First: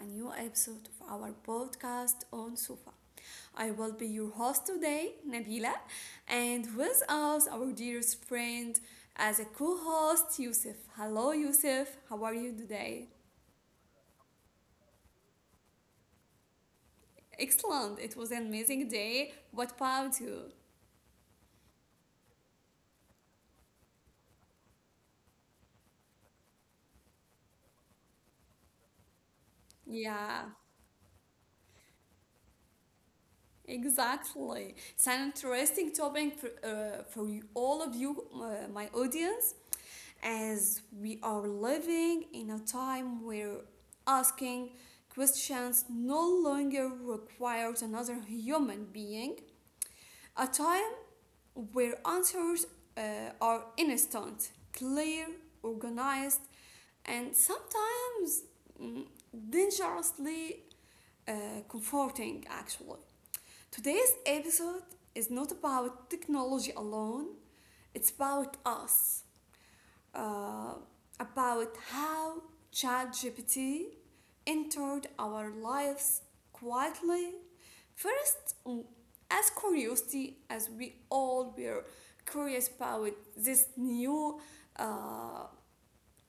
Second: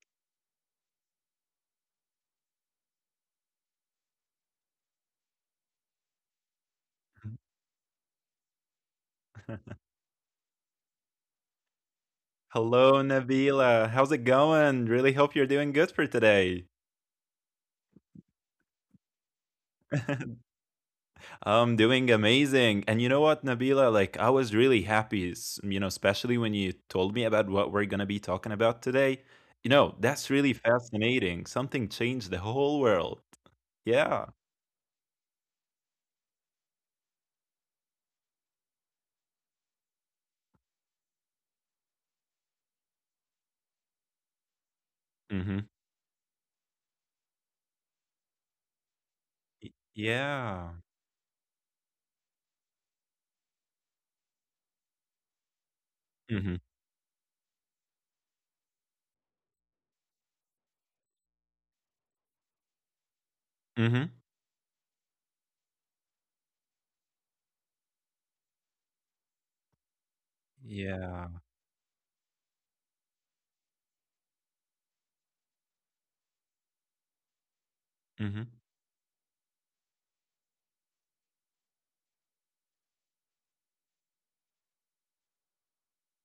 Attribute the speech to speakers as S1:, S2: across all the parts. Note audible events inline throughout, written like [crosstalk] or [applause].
S1: a new episode of our podcast on Sufa. I will be your host today, Nabila, and with us, our dearest friend, as a
S2: [laughs]
S1: co host, Yusuf. Hello, Yusuf, how are you
S2: Hello,
S1: today?
S2: Nabila. How's it going? Really hope you're doing good for today.
S1: Excellent, it was an amazing day. What about
S2: [laughs]
S1: you?
S2: I'm doing amazing. And you know what, Nabila? Like, I was really happy, especially when you told me about what we're going to be talking about today. You know, that's
S1: Yeah,
S2: really fascinating. Something changed the whole world. Yeah.
S1: exactly. It's an interesting topic for you, all of you, my audience, as we are living in a time where asking
S2: Mm-hmm.
S1: questions no longer requires another human being,
S2: Y
S1: a
S2: yeah.
S1: time where answers uh, are instant, clear, organized,
S2: Mhm.
S1: and sometimes mm, dangerously uh, comforting actually.
S2: Mhm.
S1: Today's episode is not about technology alone, it's about us, uh,
S2: Yeah.
S1: about how ChatGPT entered our lives quietly.
S2: Mhm.
S1: First, as curiosity, as we all were curious about this new uh,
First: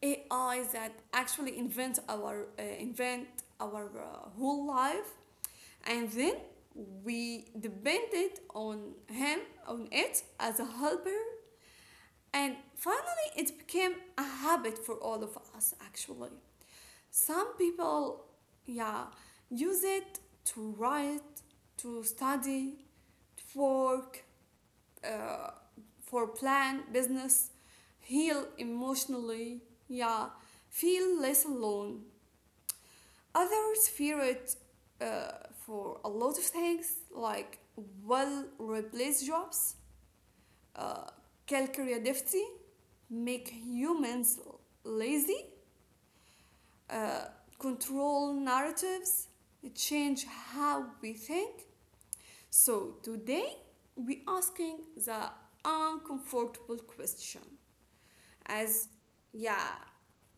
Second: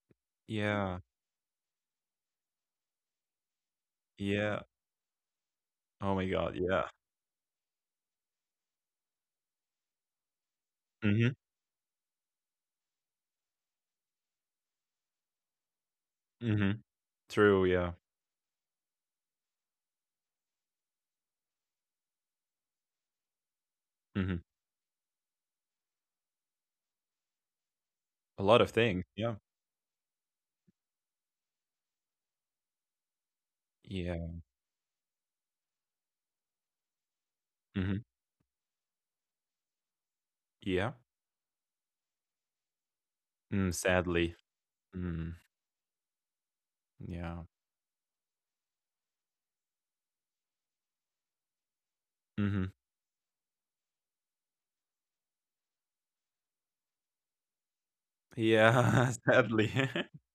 S1: AI that
S2: Yeah.
S1: actually invent our
S2: Yeah.
S1: whole life, and
S2: Oh my
S1: then
S2: god, yeah.
S1: we depended on him on it as a helper,
S2: Mhm.
S1: and finally, it became a habit for all of us actually.
S2: Mhm.
S1: Some
S2: True, yeah.
S1: people, yeah, use it to write, to study, to work,
S2: Mhm.
S1: uh, for plan, business,
S2: A
S1: heal
S2: lot of things, yeah.
S1: emotionally, yeah, feel less alone. Others fear
S2: Yeah.
S1: it, uh, for a lot of things like
S2: Mhm.
S1: will replace jobs,
S2: Yeah.
S1: uh, calcarea deficit, make
S2: Mm, sadly.
S1: humans
S2: Mm,
S1: lazy, uh,
S2: yeah.
S1: control narratives, change how we think.
S2: Mhm.
S1: So today we asking the uncomfortable question. As
S2: Yeah, [laughs] sadly.
S1: yeah,
S2: [laughs]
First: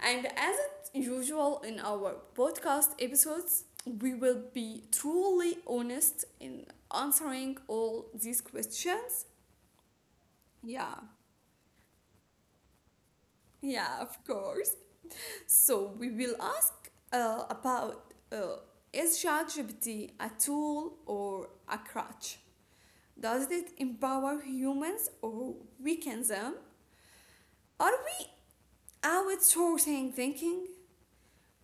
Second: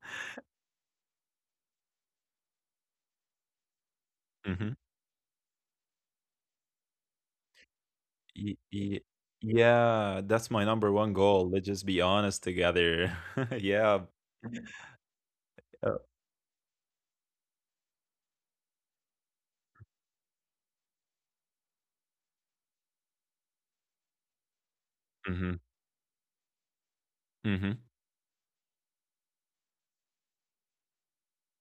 S1: and as usual in our podcast episodes, we will
S2: Mhm.
S1: be truly honest in answering all these
S2: Y y
S1: questions.
S2: yeah, that's my number
S1: Yeah,
S2: one goal. Let's just be honest together. [laughs]
S1: yeah,
S2: Yeah.
S1: of course. So
S2: Uh,
S1: we will ask about is ChatGPT a tool or a crutch? Does it empower humans or
S2: mhm.
S1: weaken them?
S2: Mhm.
S1: Are we outsourcing thinking?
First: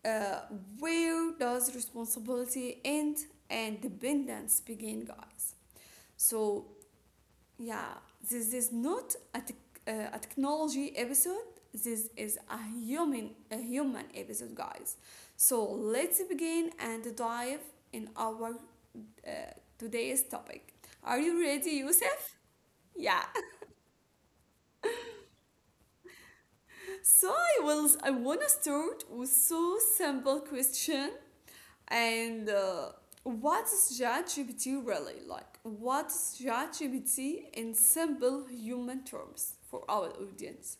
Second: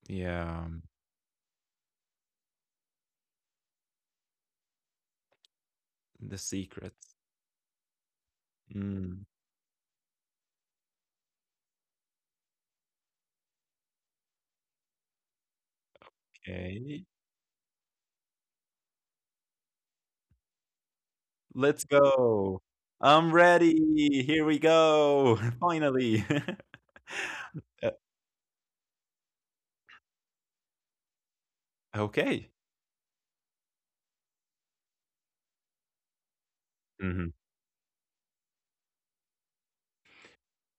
S1: Uh,
S2: Yeah.
S1: where does responsibility end and dependence begin, guys?
S2: The
S1: So
S2: secrets.
S1: yeah, this is not
S2: Mm,
S1: a technology episode. This is a human episode, guys. So let's begin and
S2: Okay.
S1: dive in our uh, today's topic. Are you ready,
S2: Let's
S1: Yusuf?
S2: go.
S1: Yeah.
S2: I'm
S1: [laughs]
S2: ready. Here we go. [laughs] Finally. [laughs]
S1: So I
S2: Uh,
S1: will. I wanna start with so simple question
S2: okay.
S1: and. What's ChatGPT really like? What's
S2: Mhm.
S1: ChatGPT in simple human terms for our audience?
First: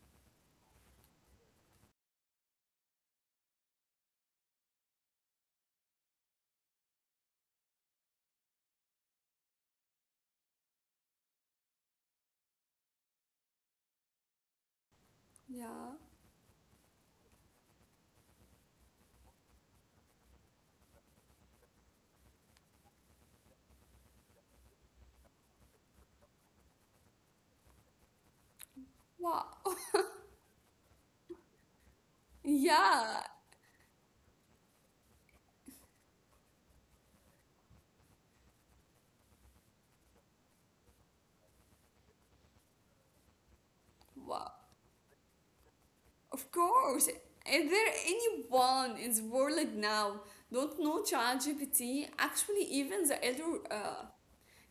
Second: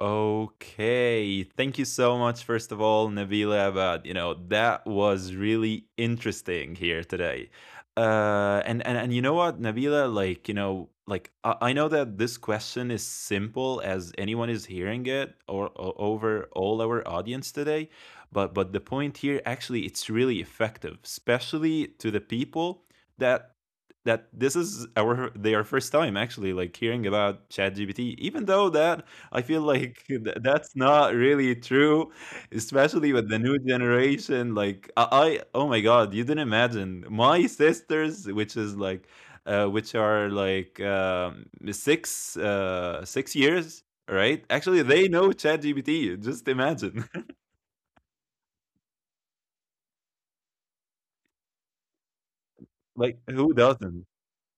S2: Okay. Thank you so much, first of all, Nabila Abad. You know, that was really interesting here today. And you know what, Nabila, like, you know, like I know that this question is simple as anyone is hearing it, or
S1: Yeah.
S2: over all our audience today, but the point here actually, it's really effective, especially to the people that that this is our their first time actually, like, hearing about ChatGPT, even though that I
S1: Wow.
S2: feel
S1: [laughs]
S2: like [laughs] that's not really true, especially
S1: Yeah.
S2: with the new generation. Like oh my God, you didn't imagine my sisters, which is like, which are like six, 6 years, right?
S1: Wow.
S2: Actually, they know ChatGPT. Just
S1: Of
S2: imagine,
S1: course. Is there anyone in the world like now don't know ChatGPT? Actually,
S2: [laughs]
S1: even the
S2: like
S1: elder.
S2: who doesn't?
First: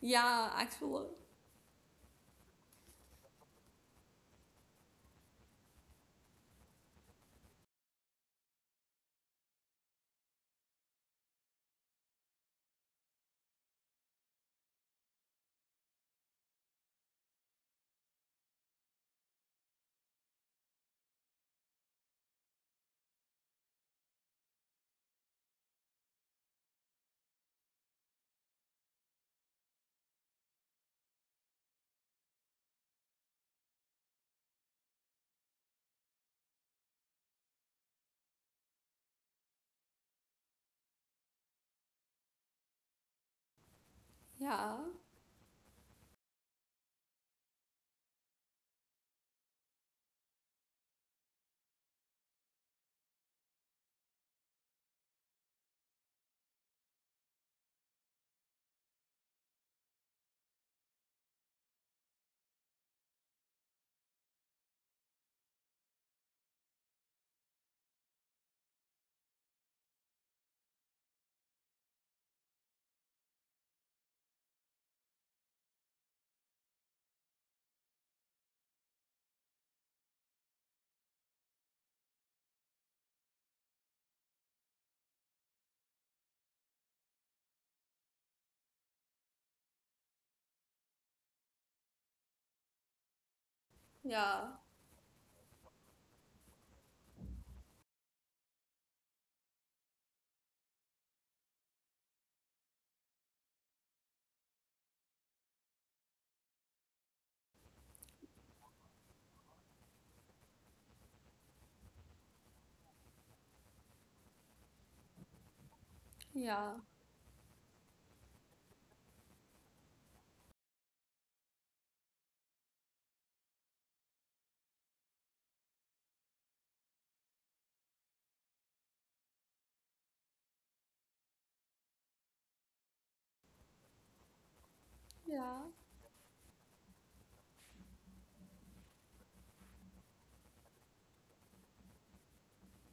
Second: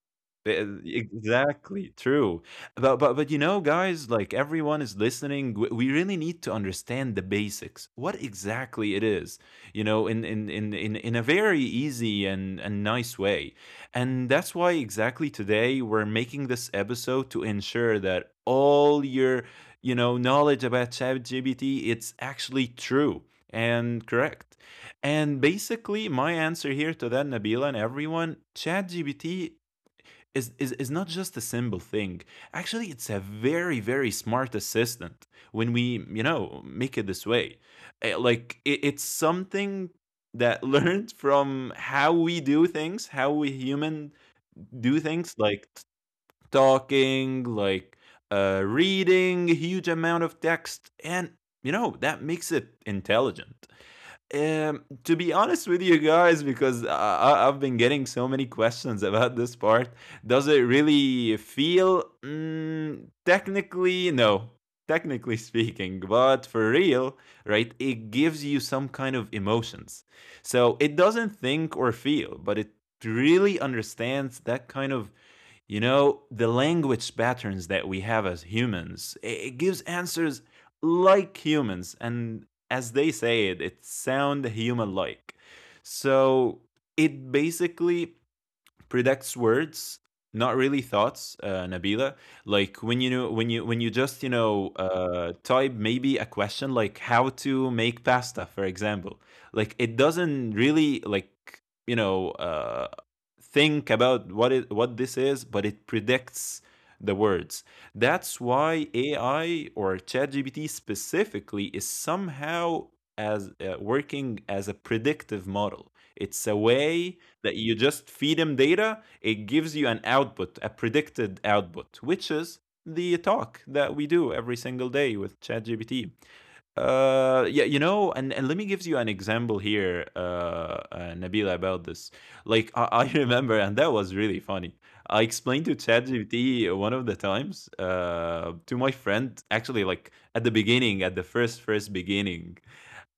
S1: Yeah, actually.
S2: Exactly, true. But you know, guys, like, everyone is listening. We really need to understand the basics. What exactly it is, you know, in in a very easy and nice way. And that's why exactly today we're making this episode to ensure that all your, you know, knowledge about ChatGPT, it's actually true and correct. And basically, my answer here to that, Nabila and everyone, ChatGPT is not just a simple thing. Actually, it's a very, very smart assistant when we, you know, make it this way. Like, it's something that [laughs] learned from how we do things, how we human do
S1: Yeah,
S2: things, like, talking, like, reading a huge amount of text. And, you know, that makes it intelligent. To be honest with you guys, because I have been getting so many questions about this part, does it really feel? Mm, technically, no. Technically [laughs] speaking, but for real, right? It gives you some kind of emotions. So it doesn't think or feel, but it really understands that kind of, you know, the language patterns that we have as humans. It gives answers like humans. And as they say it, it sound human like. So it basically predicts words, not really thoughts, Nabila. Like, when you know, when you just, you
S1: yeah,
S2: know, type maybe a question like how to make pasta, for example, like, it doesn't really like, you know, think about what it, what this is, but it predicts the words. That's why AI or ChatGPT specifically is somehow, as working as a predictive model. It's a
S1: yeah,
S2: way that you just feed him data, it gives you an output, a predicted output, which is the talk that we do every single day with ChatGPT. Yeah, you know, and Let me give you an example here, Nabila, about this. Like, I [laughs] remember, and that was really funny. I explained to
S1: yeah.
S2: ChatGPT one of the times, to my friend, actually, like at the beginning, at the first beginning,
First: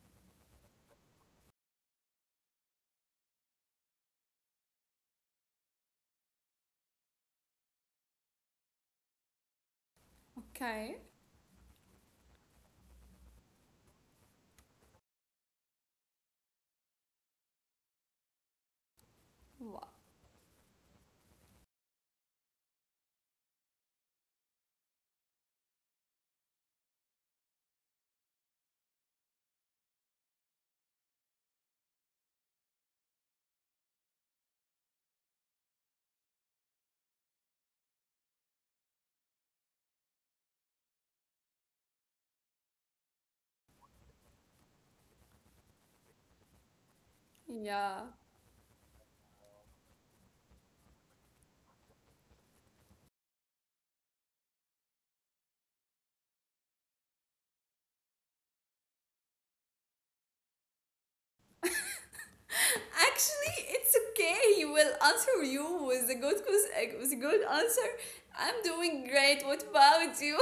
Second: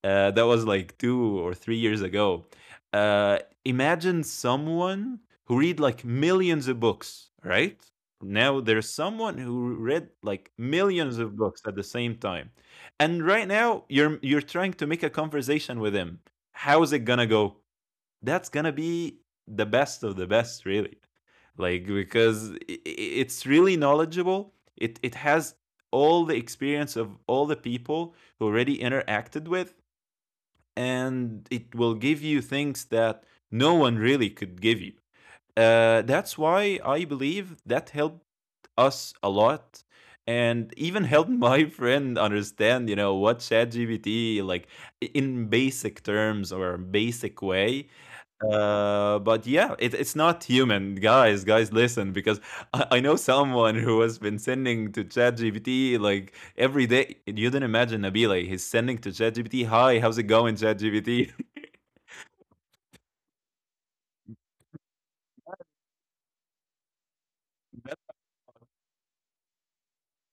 S2: that was like 2 or 3 years ago. Uh, imagine someone who read like millions of books, right? Now there's someone who read like
S1: Okay,
S2: millions of books at the same time, and right now you're trying to make a conversation with him. How is it gonna go? That's gonna be the best of the best, really. Like, because it's really knowledgeable. It has all the experience of all the people who already interacted with, and it will give you things that no one really could give you. That's why I believe that helped us a lot, and even helped [laughs] my friend understand, you know, what ChatGPT like, in basic terms or basic way,
S1: yeah.
S2: but yeah, it's not human, guys. Guys, listen, because I know someone who has been sending to ChatGPT like every day. You didn't imagine, Nabila. He's sending to ChatGPT, "Hi, how's it going, ChatGPT?" [laughs]
S1: Actually, it's okay. He will answer you with a good answer.
S2: That's-
S1: I'm doing great. What about you?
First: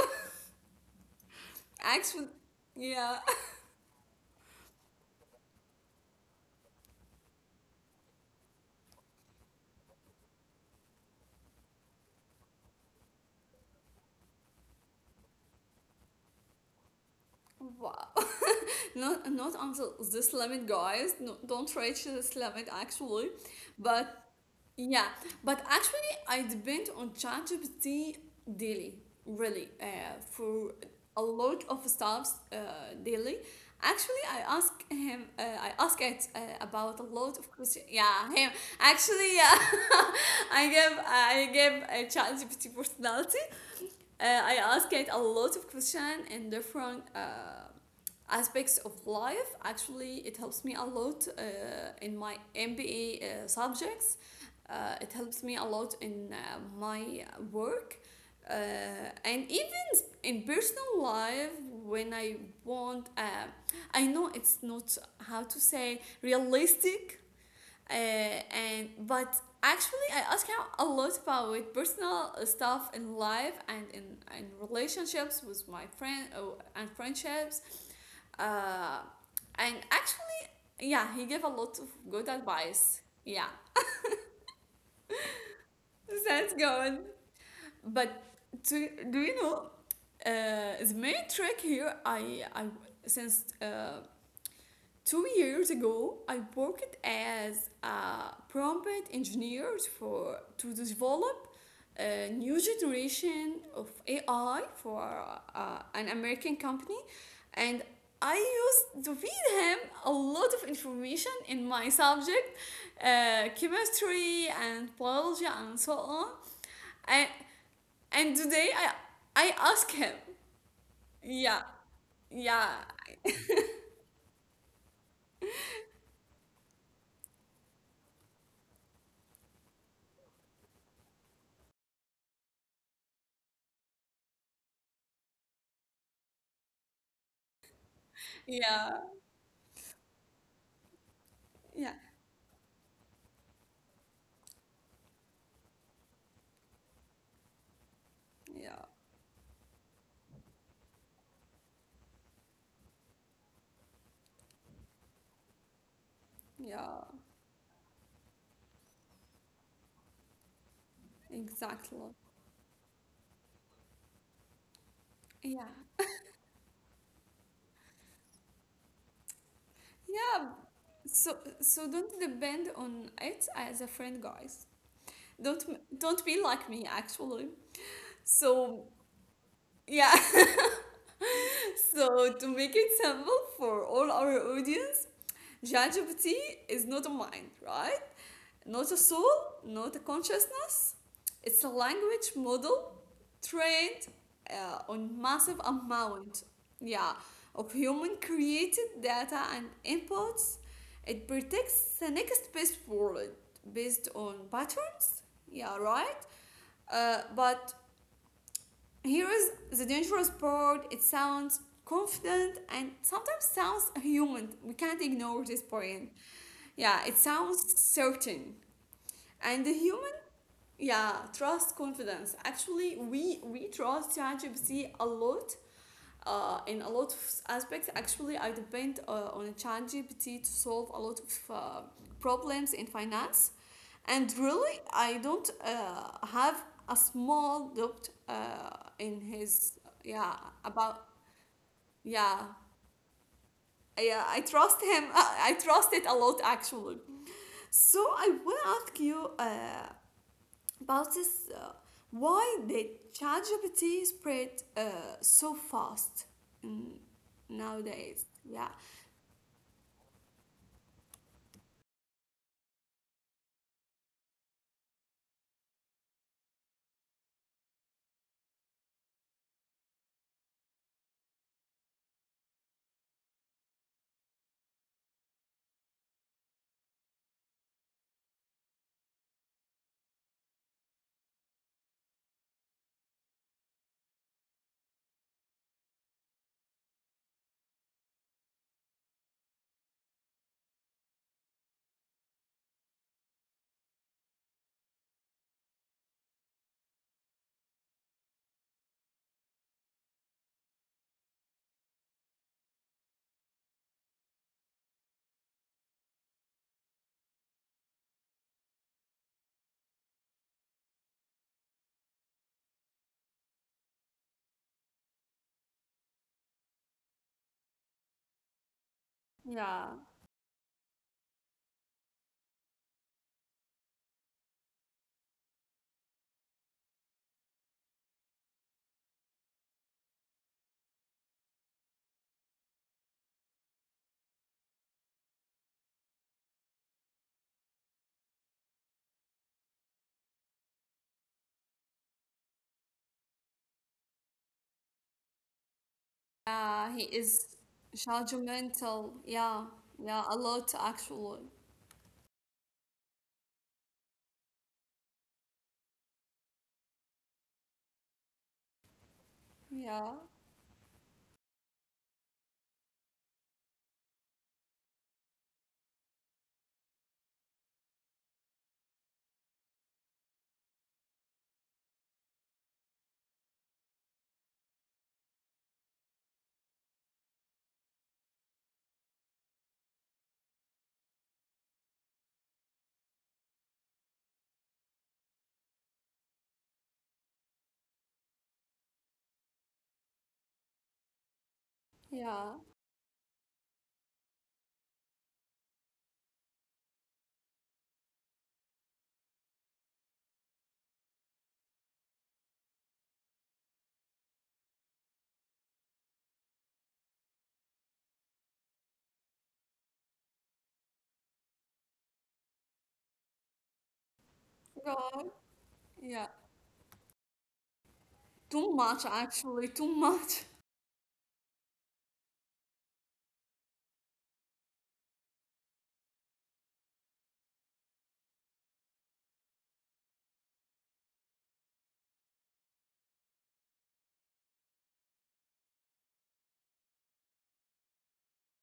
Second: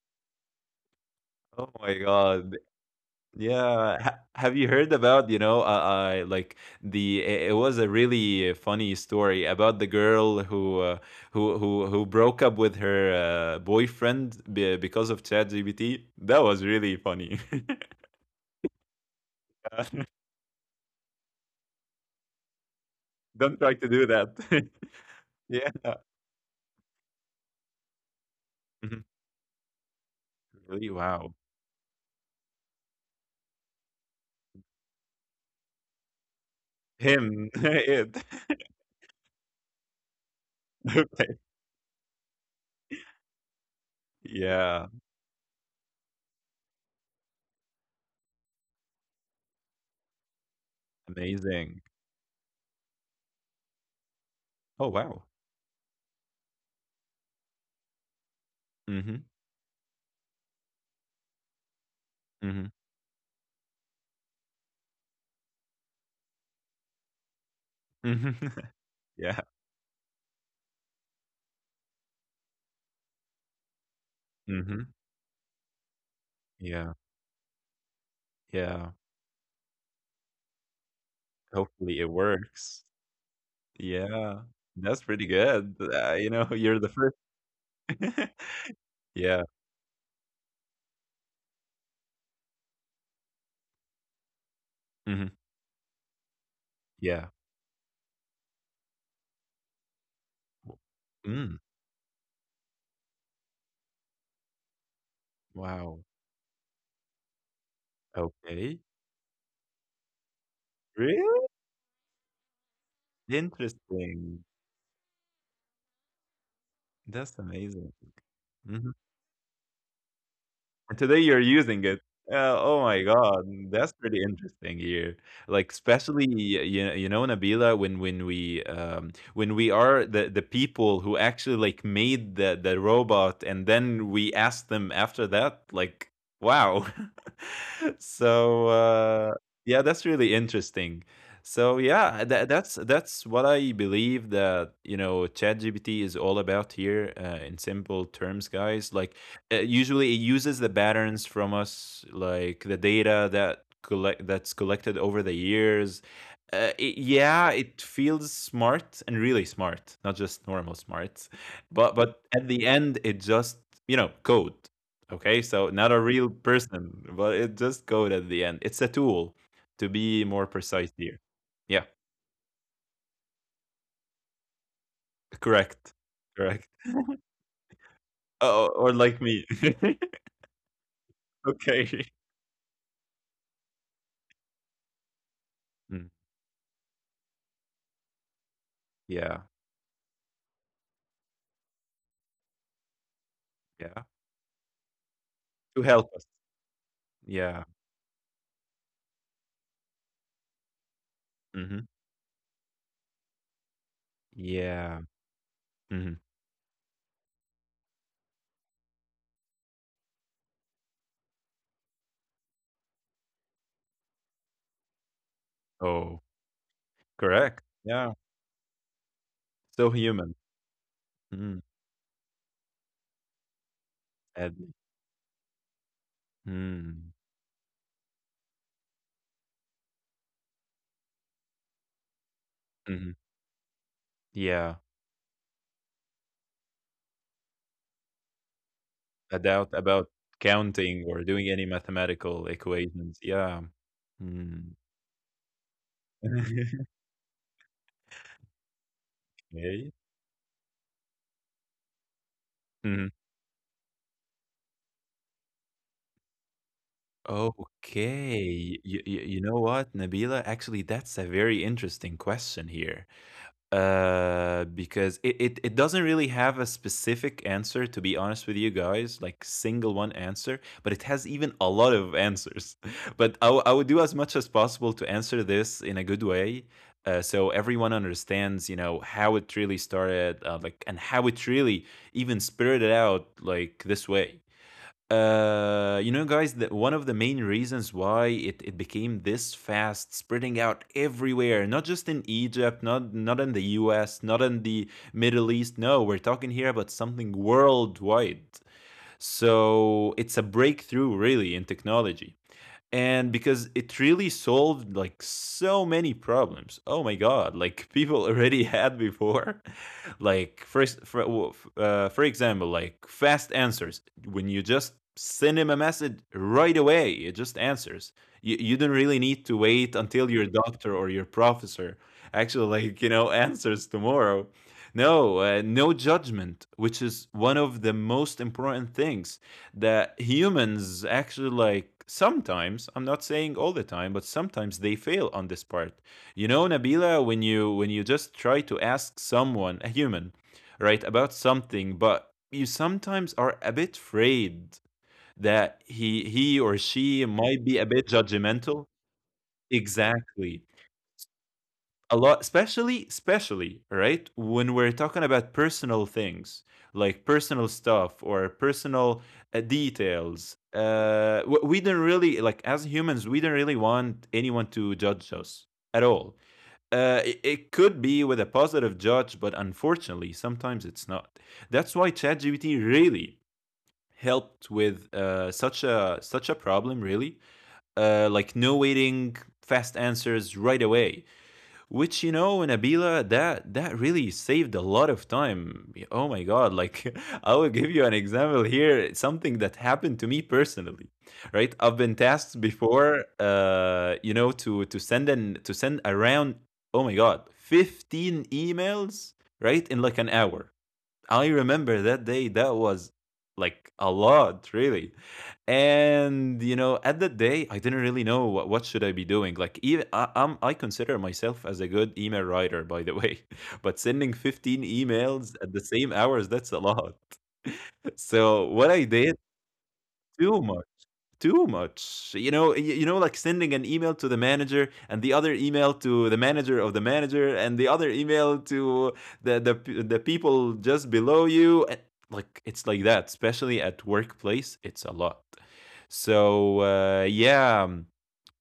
S2: Oh
S1: [laughs]
S2: my
S1: Actually,
S2: God.
S1: yeah.
S2: Yeah. Ha Have you heard about, you know, uh, like the, it was a really funny story about the girl who, who broke up with her boyfriend be because of ChatGPT. That was really funny.
S1: [laughs]
S2: [laughs]
S1: Wow. Not, not
S2: Uh, [laughs]
S1: until this limit, guys. No, don't reach this limit, actually.
S2: Don't try to do
S1: But
S2: that. [laughs]
S1: yeah, but
S2: Yeah.
S1: actually, I depend on ChatGPT daily,
S2: Mhm.
S1: really, for
S2: Really?
S1: a
S2: Wow.
S1: lot of stuffs daily. Actually, I ask it about a lot
S2: Him.
S1: of
S2: [laughs]
S1: questions.
S2: It.
S1: Yeah, him. Actually, yeah, [laughs]
S2: [laughs] Okay.
S1: I give a ChatGPT personality. I
S2: Yeah.
S1: ask it a lot of questions and different. Aspects of life, actually it helps me a lot
S2: Amazing.
S1: in my MBA subjects,
S2: Oh, wow.
S1: it helps me a lot in my work, uh,
S2: Mm-hmm.
S1: and even in personal life when I
S2: Mm-hmm.
S1: want, I know it's not how to say realistic,
S2: Mhm. [laughs]
S1: and
S2: Yeah.
S1: but actually I ask him a lot about personal stuff in life and in
S2: Mm-hmm.
S1: relationships with my friend, oh, and
S2: Yeah.
S1: friendships,
S2: Yeah.
S1: uh, and actually, yeah, he gave a lot of
S2: Hopefully it
S1: good
S2: works.
S1: advice. Yeah,
S2: Yeah. That's pretty good.
S1: [laughs]
S2: You know, [laughs]
S1: that's
S2: you're the
S1: good.
S2: first.
S1: But
S2: [laughs]
S1: to, do you
S2: Yeah.
S1: know the main trick here? I Since two
S2: Hmm.
S1: years ago I worked
S2: Yeah.
S1: as a prompt engineer for to
S2: W-
S1: develop
S2: Mm.
S1: a new generation of AI for
S2: Wow.
S1: an American company, and I
S2: Okay.
S1: used to feed him a lot of information
S2: Really?
S1: in my subject,
S2: Interesting.
S1: chemistry and biology and so on. And,
S2: That's amazing.
S1: and today
S2: Mhm.
S1: I ask him,
S2: And today you're
S1: yeah,
S2: using it. Oh
S1: yeah,
S2: my God, mm, that's pretty interesting here. Like, especially you, you know, Nabila, when we when we are the people who actually, like, made the robot and then we asked them after that, like, wow. [laughs] So,
S1: yeah,
S2: yeah, that's really interesting. So
S1: yeah,
S2: yeah, that's what I believe that, you know, ChatGPT is all about here, in simple terms,
S1: yeah,
S2: guys. Like, usually it uses the patterns from us, like the data that collected over the years.
S1: yeah,
S2: Yeah, it feels smart and really smart, not just normal smart,
S1: exactly.
S2: but at the end, it just, you know, code. Okay, so
S1: Yeah,
S2: not a real person, but it just code at the end, it's a tool to be more
S1: yeah.
S2: precise here.
S1: So,
S2: Yeah,
S1: so don't depend on it as a friend, guys. Don't
S2: correct.
S1: don't be
S2: Correct.
S1: like me actually.
S2: Oh, or
S1: So
S2: like me.
S1: yeah. [laughs]
S2: [laughs] Okay.
S1: So to make it simple for all our audience,
S2: Mm,
S1: ChatGPT is not a mind, right? Not a
S2: yeah.
S1: soul, not a consciousness. It's a language model trained
S2: Yeah,
S1: on massive
S2: to help us.
S1: amount, yeah,
S2: Yeah.
S1: of human created data and inputs. It
S2: Mhm.
S1: predicts the next best world based on pattern,
S2: Yeah.
S1: yeah, right?
S2: Mhm.
S1: But here is the dangerous part. It sounds confident and sometimes sounds human. We can't ignore this point.
S2: Oh,
S1: Yeah, it
S2: correct.
S1: sounds
S2: Yeah.
S1: certain. And the
S2: Still
S1: human,
S2: human.
S1: yeah,
S2: Mm.
S1: trust confidence. Actually, we trust
S2: And
S1: ChatGPT a lot. In a lot
S2: mm.
S1: of aspects, actually, I depend on ChatGPT to solve a lot of problems in
S2: Mhm.
S1: finance. And
S2: Yeah.
S1: really, I don't have a small doubt in
S2: A doubt
S1: his,
S2: about
S1: yeah,
S2: counting
S1: about,
S2: or doing any mathematical
S1: yeah,
S2: equations. Yeah.
S1: yeah, I
S2: Mm.
S1: trust him. [laughs] I trust it a lot,
S2: [laughs]
S1: actually. So I will ask you
S2: Okay.
S1: about this. Why did
S2: Mhm.
S1: ChatGPT spread uh, so fast mm,
S2: Okay.
S1: nowadays? Yeah,
S2: You know what, Nabila? Actually, that's a very interesting question here. Because it, it doesn't really have a specific answer, to be honest with you guys, like single one answer, but it has even a lot of answers. [laughs] But I would do as much as possible to answer this in a good way, so everyone understands, you know, how it really started, like, and how it really even spirited out like this way. You know, guys, that one of the main reasons why it became this fast, spreading out everywhere, not just in Egypt, not in the US, not in the Middle East. No, we're talking here about something worldwide. So it's a breakthrough, really, in technology, and because it really solved like so many problems, oh my god, like [laughs] people already had before. [laughs] Like, first, for example, like, fast answers. When you just send him a message, right away it just answers. You don't really need to
S1: yeah,
S2: wait until your doctor or your professor, actually, like, you know, [laughs] answers tomorrow. No, no judgment, which is one of the most important things that humans actually, like, sometimes, I'm not saying all the time, but sometimes they fail on this part. You know, Nabila, when you just try to ask someone a human, right, about something, but you sometimes are a bit afraid that he or
S1: yeah. He
S2: she
S1: is
S2: might be a bit judgmental.
S1: judgmental. Yeah, yeah, a
S2: Exactly.
S1: lot actually.
S2: A lot, especially, right, when we're talking about personal things, like personal stuff or personal
S1: Yeah.
S2: details. We don't really like, as humans, we don't really want anyone to judge us at all. It could be with a positive judge, but unfortunately sometimes it's not. That's why ChatGPT really helped with, such a problem, really. Like, no waiting, fast answers right away, which, you know, Nabila, that that really saved a lot of time. Oh my god! Like, [laughs] I will give you an example here. It's something that happened to me personally, right? I've been
S1: Yeah,
S2: tasked before, you know, to send an to send around, oh my god, 15 emails, right, in like an hour. I remember that day. That was like a lot, really. And you know, at that day, I didn't really know what should I be doing? Like, even I consider myself as a good email writer, by the way. [laughs] But sending 15
S1: God.
S2: emails at the same
S1: Yeah.
S2: hours, that's a lot. [laughs] So
S1: Too
S2: what I
S1: much,
S2: did,
S1: actually. Too much. [laughs]
S2: too much, too much. You know, like, sending an email to the manager, and the other email to the manager of the manager, and the other email to the the, the people just below you. Like, it's like that, especially at workplace it's a lot. So yeah,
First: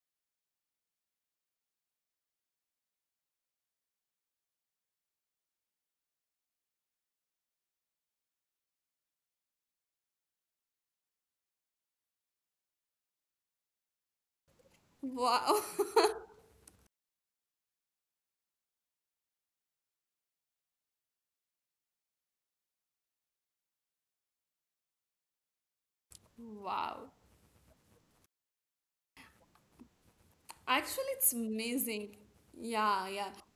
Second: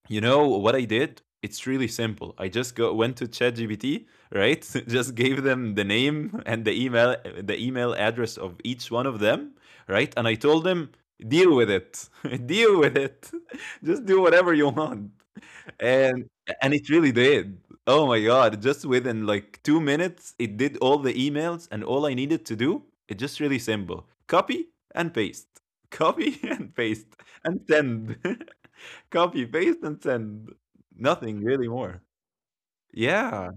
S2: you know what I did? It's really simple. I just go went to ChatGPT, right? [laughs] Just gave them the name and the email address of each one of them, right? And I told them, deal with it. [laughs] Deal with it. [laughs] Just do whatever you want.
S1: Wow. [laughs]
S2: And and it really did. Oh my god, just within like 2 minutes, it did all the emails, and all I needed to do, it's just really simple. Copy and paste. Copy [laughs] and paste
S1: Wow.
S2: and send. [laughs] Copy, paste and send.
S1: Actually, it's
S2: Nothing really more.
S1: amazing. Yeah, yeah.
S2: Yeah,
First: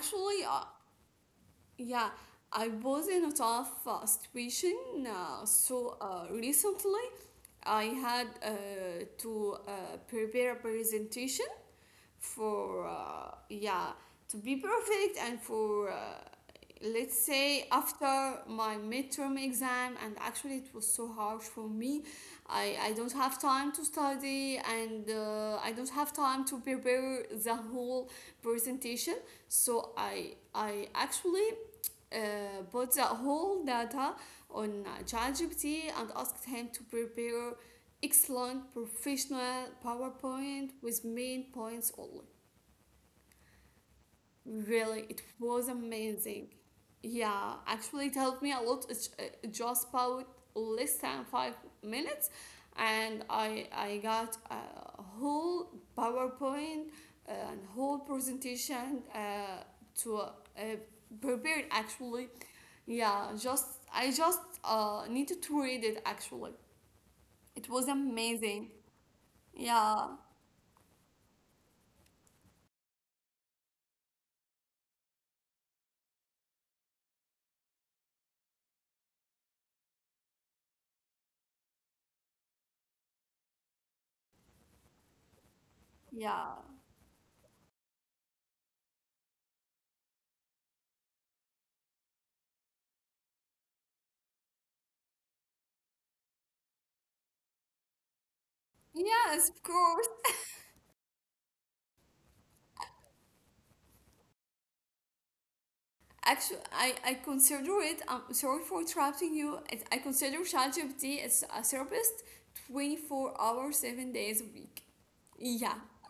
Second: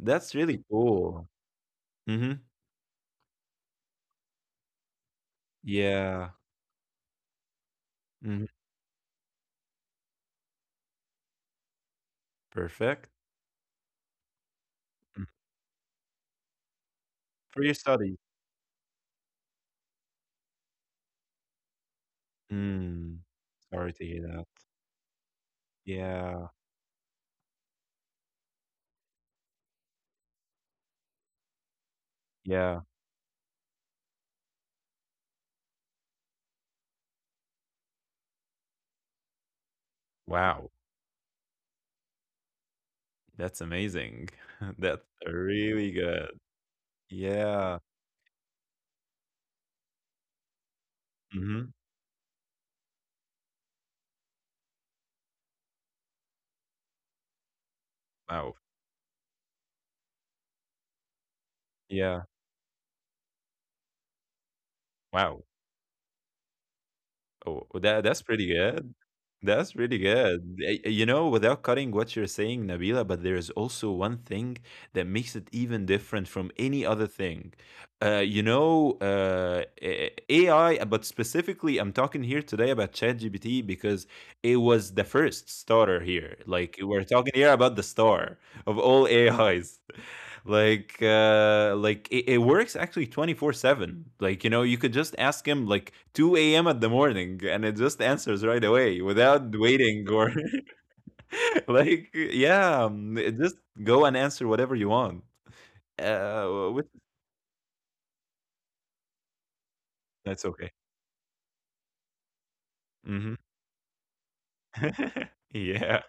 S2: that's
S1: uh,
S2: really cool.
S1: Yeah,
S2: Mhm.
S1: I was in a tough situation.
S2: Yeah.
S1: Recently, I had
S2: Mhm.
S1: to prepare a presentation for,
S2: Perfect.
S1: yeah, to be perfect,
S2: Mm.
S1: and for let's say
S2: For your
S1: after
S2: study.
S1: my midterm exam, and actually it was so harsh for me. I don't
S2: Mm.
S1: have time to
S2: Sorry to hear that.
S1: study and I don't have time
S2: Yeah.
S1: to prepare the whole presentation. So I actually put
S2: Yeah.
S1: the whole data on ChatGPT and asked him to prepare excellent professional PowerPoint
S2: Wow.
S1: with main points only.
S2: That's amazing. [laughs]
S1: Really, it
S2: That's
S1: was
S2: really
S1: amazing.
S2: good.
S1: Yeah,
S2: Yeah.
S1: actually, it helped me a lot. It's just about less than five
S2: Mhm.
S1: minutes, and I got a whole PowerPoint and whole
S2: Wow.
S1: presentation to prepared actually,
S2: Yeah.
S1: yeah, just I just needed to
S2: Wow.
S1: read it actually. It was
S2: Oh, oh, that's
S1: amazing.
S2: pretty good. That's
S1: Yeah,
S2: really good. You know, without cutting what you're saying, Nabila, but there is also one thing that makes it even different from any other thing. Uh, you know, uh, a- AI, but specifically, I'm talking here today about ChatGPT because it was the first starter here.
S1: yeah,
S2: Like, we're talking here about the star of all AIs. It works actually 24/7. Like, you could just ask him like 2 a.m. at the morning, and it just answers right away without
S1: yes, of course.
S2: waiting or...
S1: [laughs]
S2: [laughs] Yeah, it just go and answer whatever you want.
S1: Actually,
S2: uh which,
S1: I consider it. I'm sorry for interrupting you. I consider
S2: that's okay.
S1: ChatGPT as a therapist, twenty four
S2: Hmm.
S1: hours, 7 days a week.
S2: [laughs]
S1: Yeah,
S2: Yeah.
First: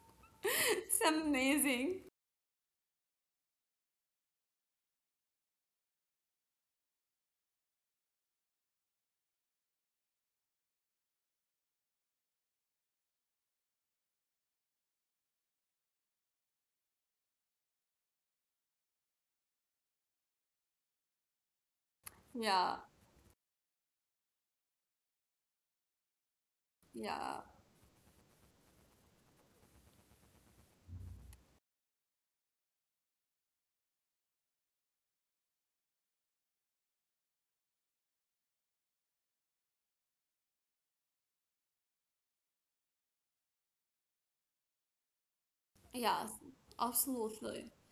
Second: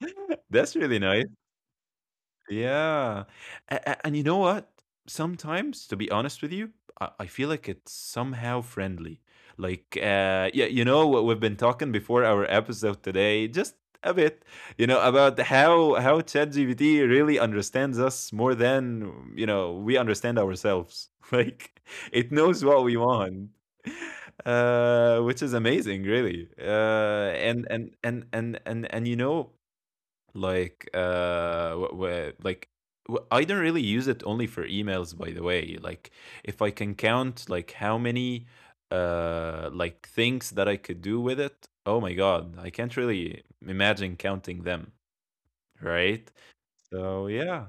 S2: [laughs]
S1: [laughs]
S2: That's really
S1: it's
S2: nice.
S1: amazing.
S2: Yeah. And you know what? Sometimes, to be honest with you, I feel like it's somehow friendly. Like, yeah, you know what we've been talking before our episode today, just a bit, about how ChatGPT really understands us more than we understand ourselves. [laughs] Like, it knows
S1: Yeah,
S2: what we want. Which is amazing, really. Uh,
S1: yeah,
S2: and and and and and and like uh wh- wh- like I don't really use it only for emails, by the way. Like, if I can count like how many like things that I could do with it. Oh my god, I can't really imagine counting them,
S1: yes,
S2: right? So
S1: absolutely.
S2: yeah,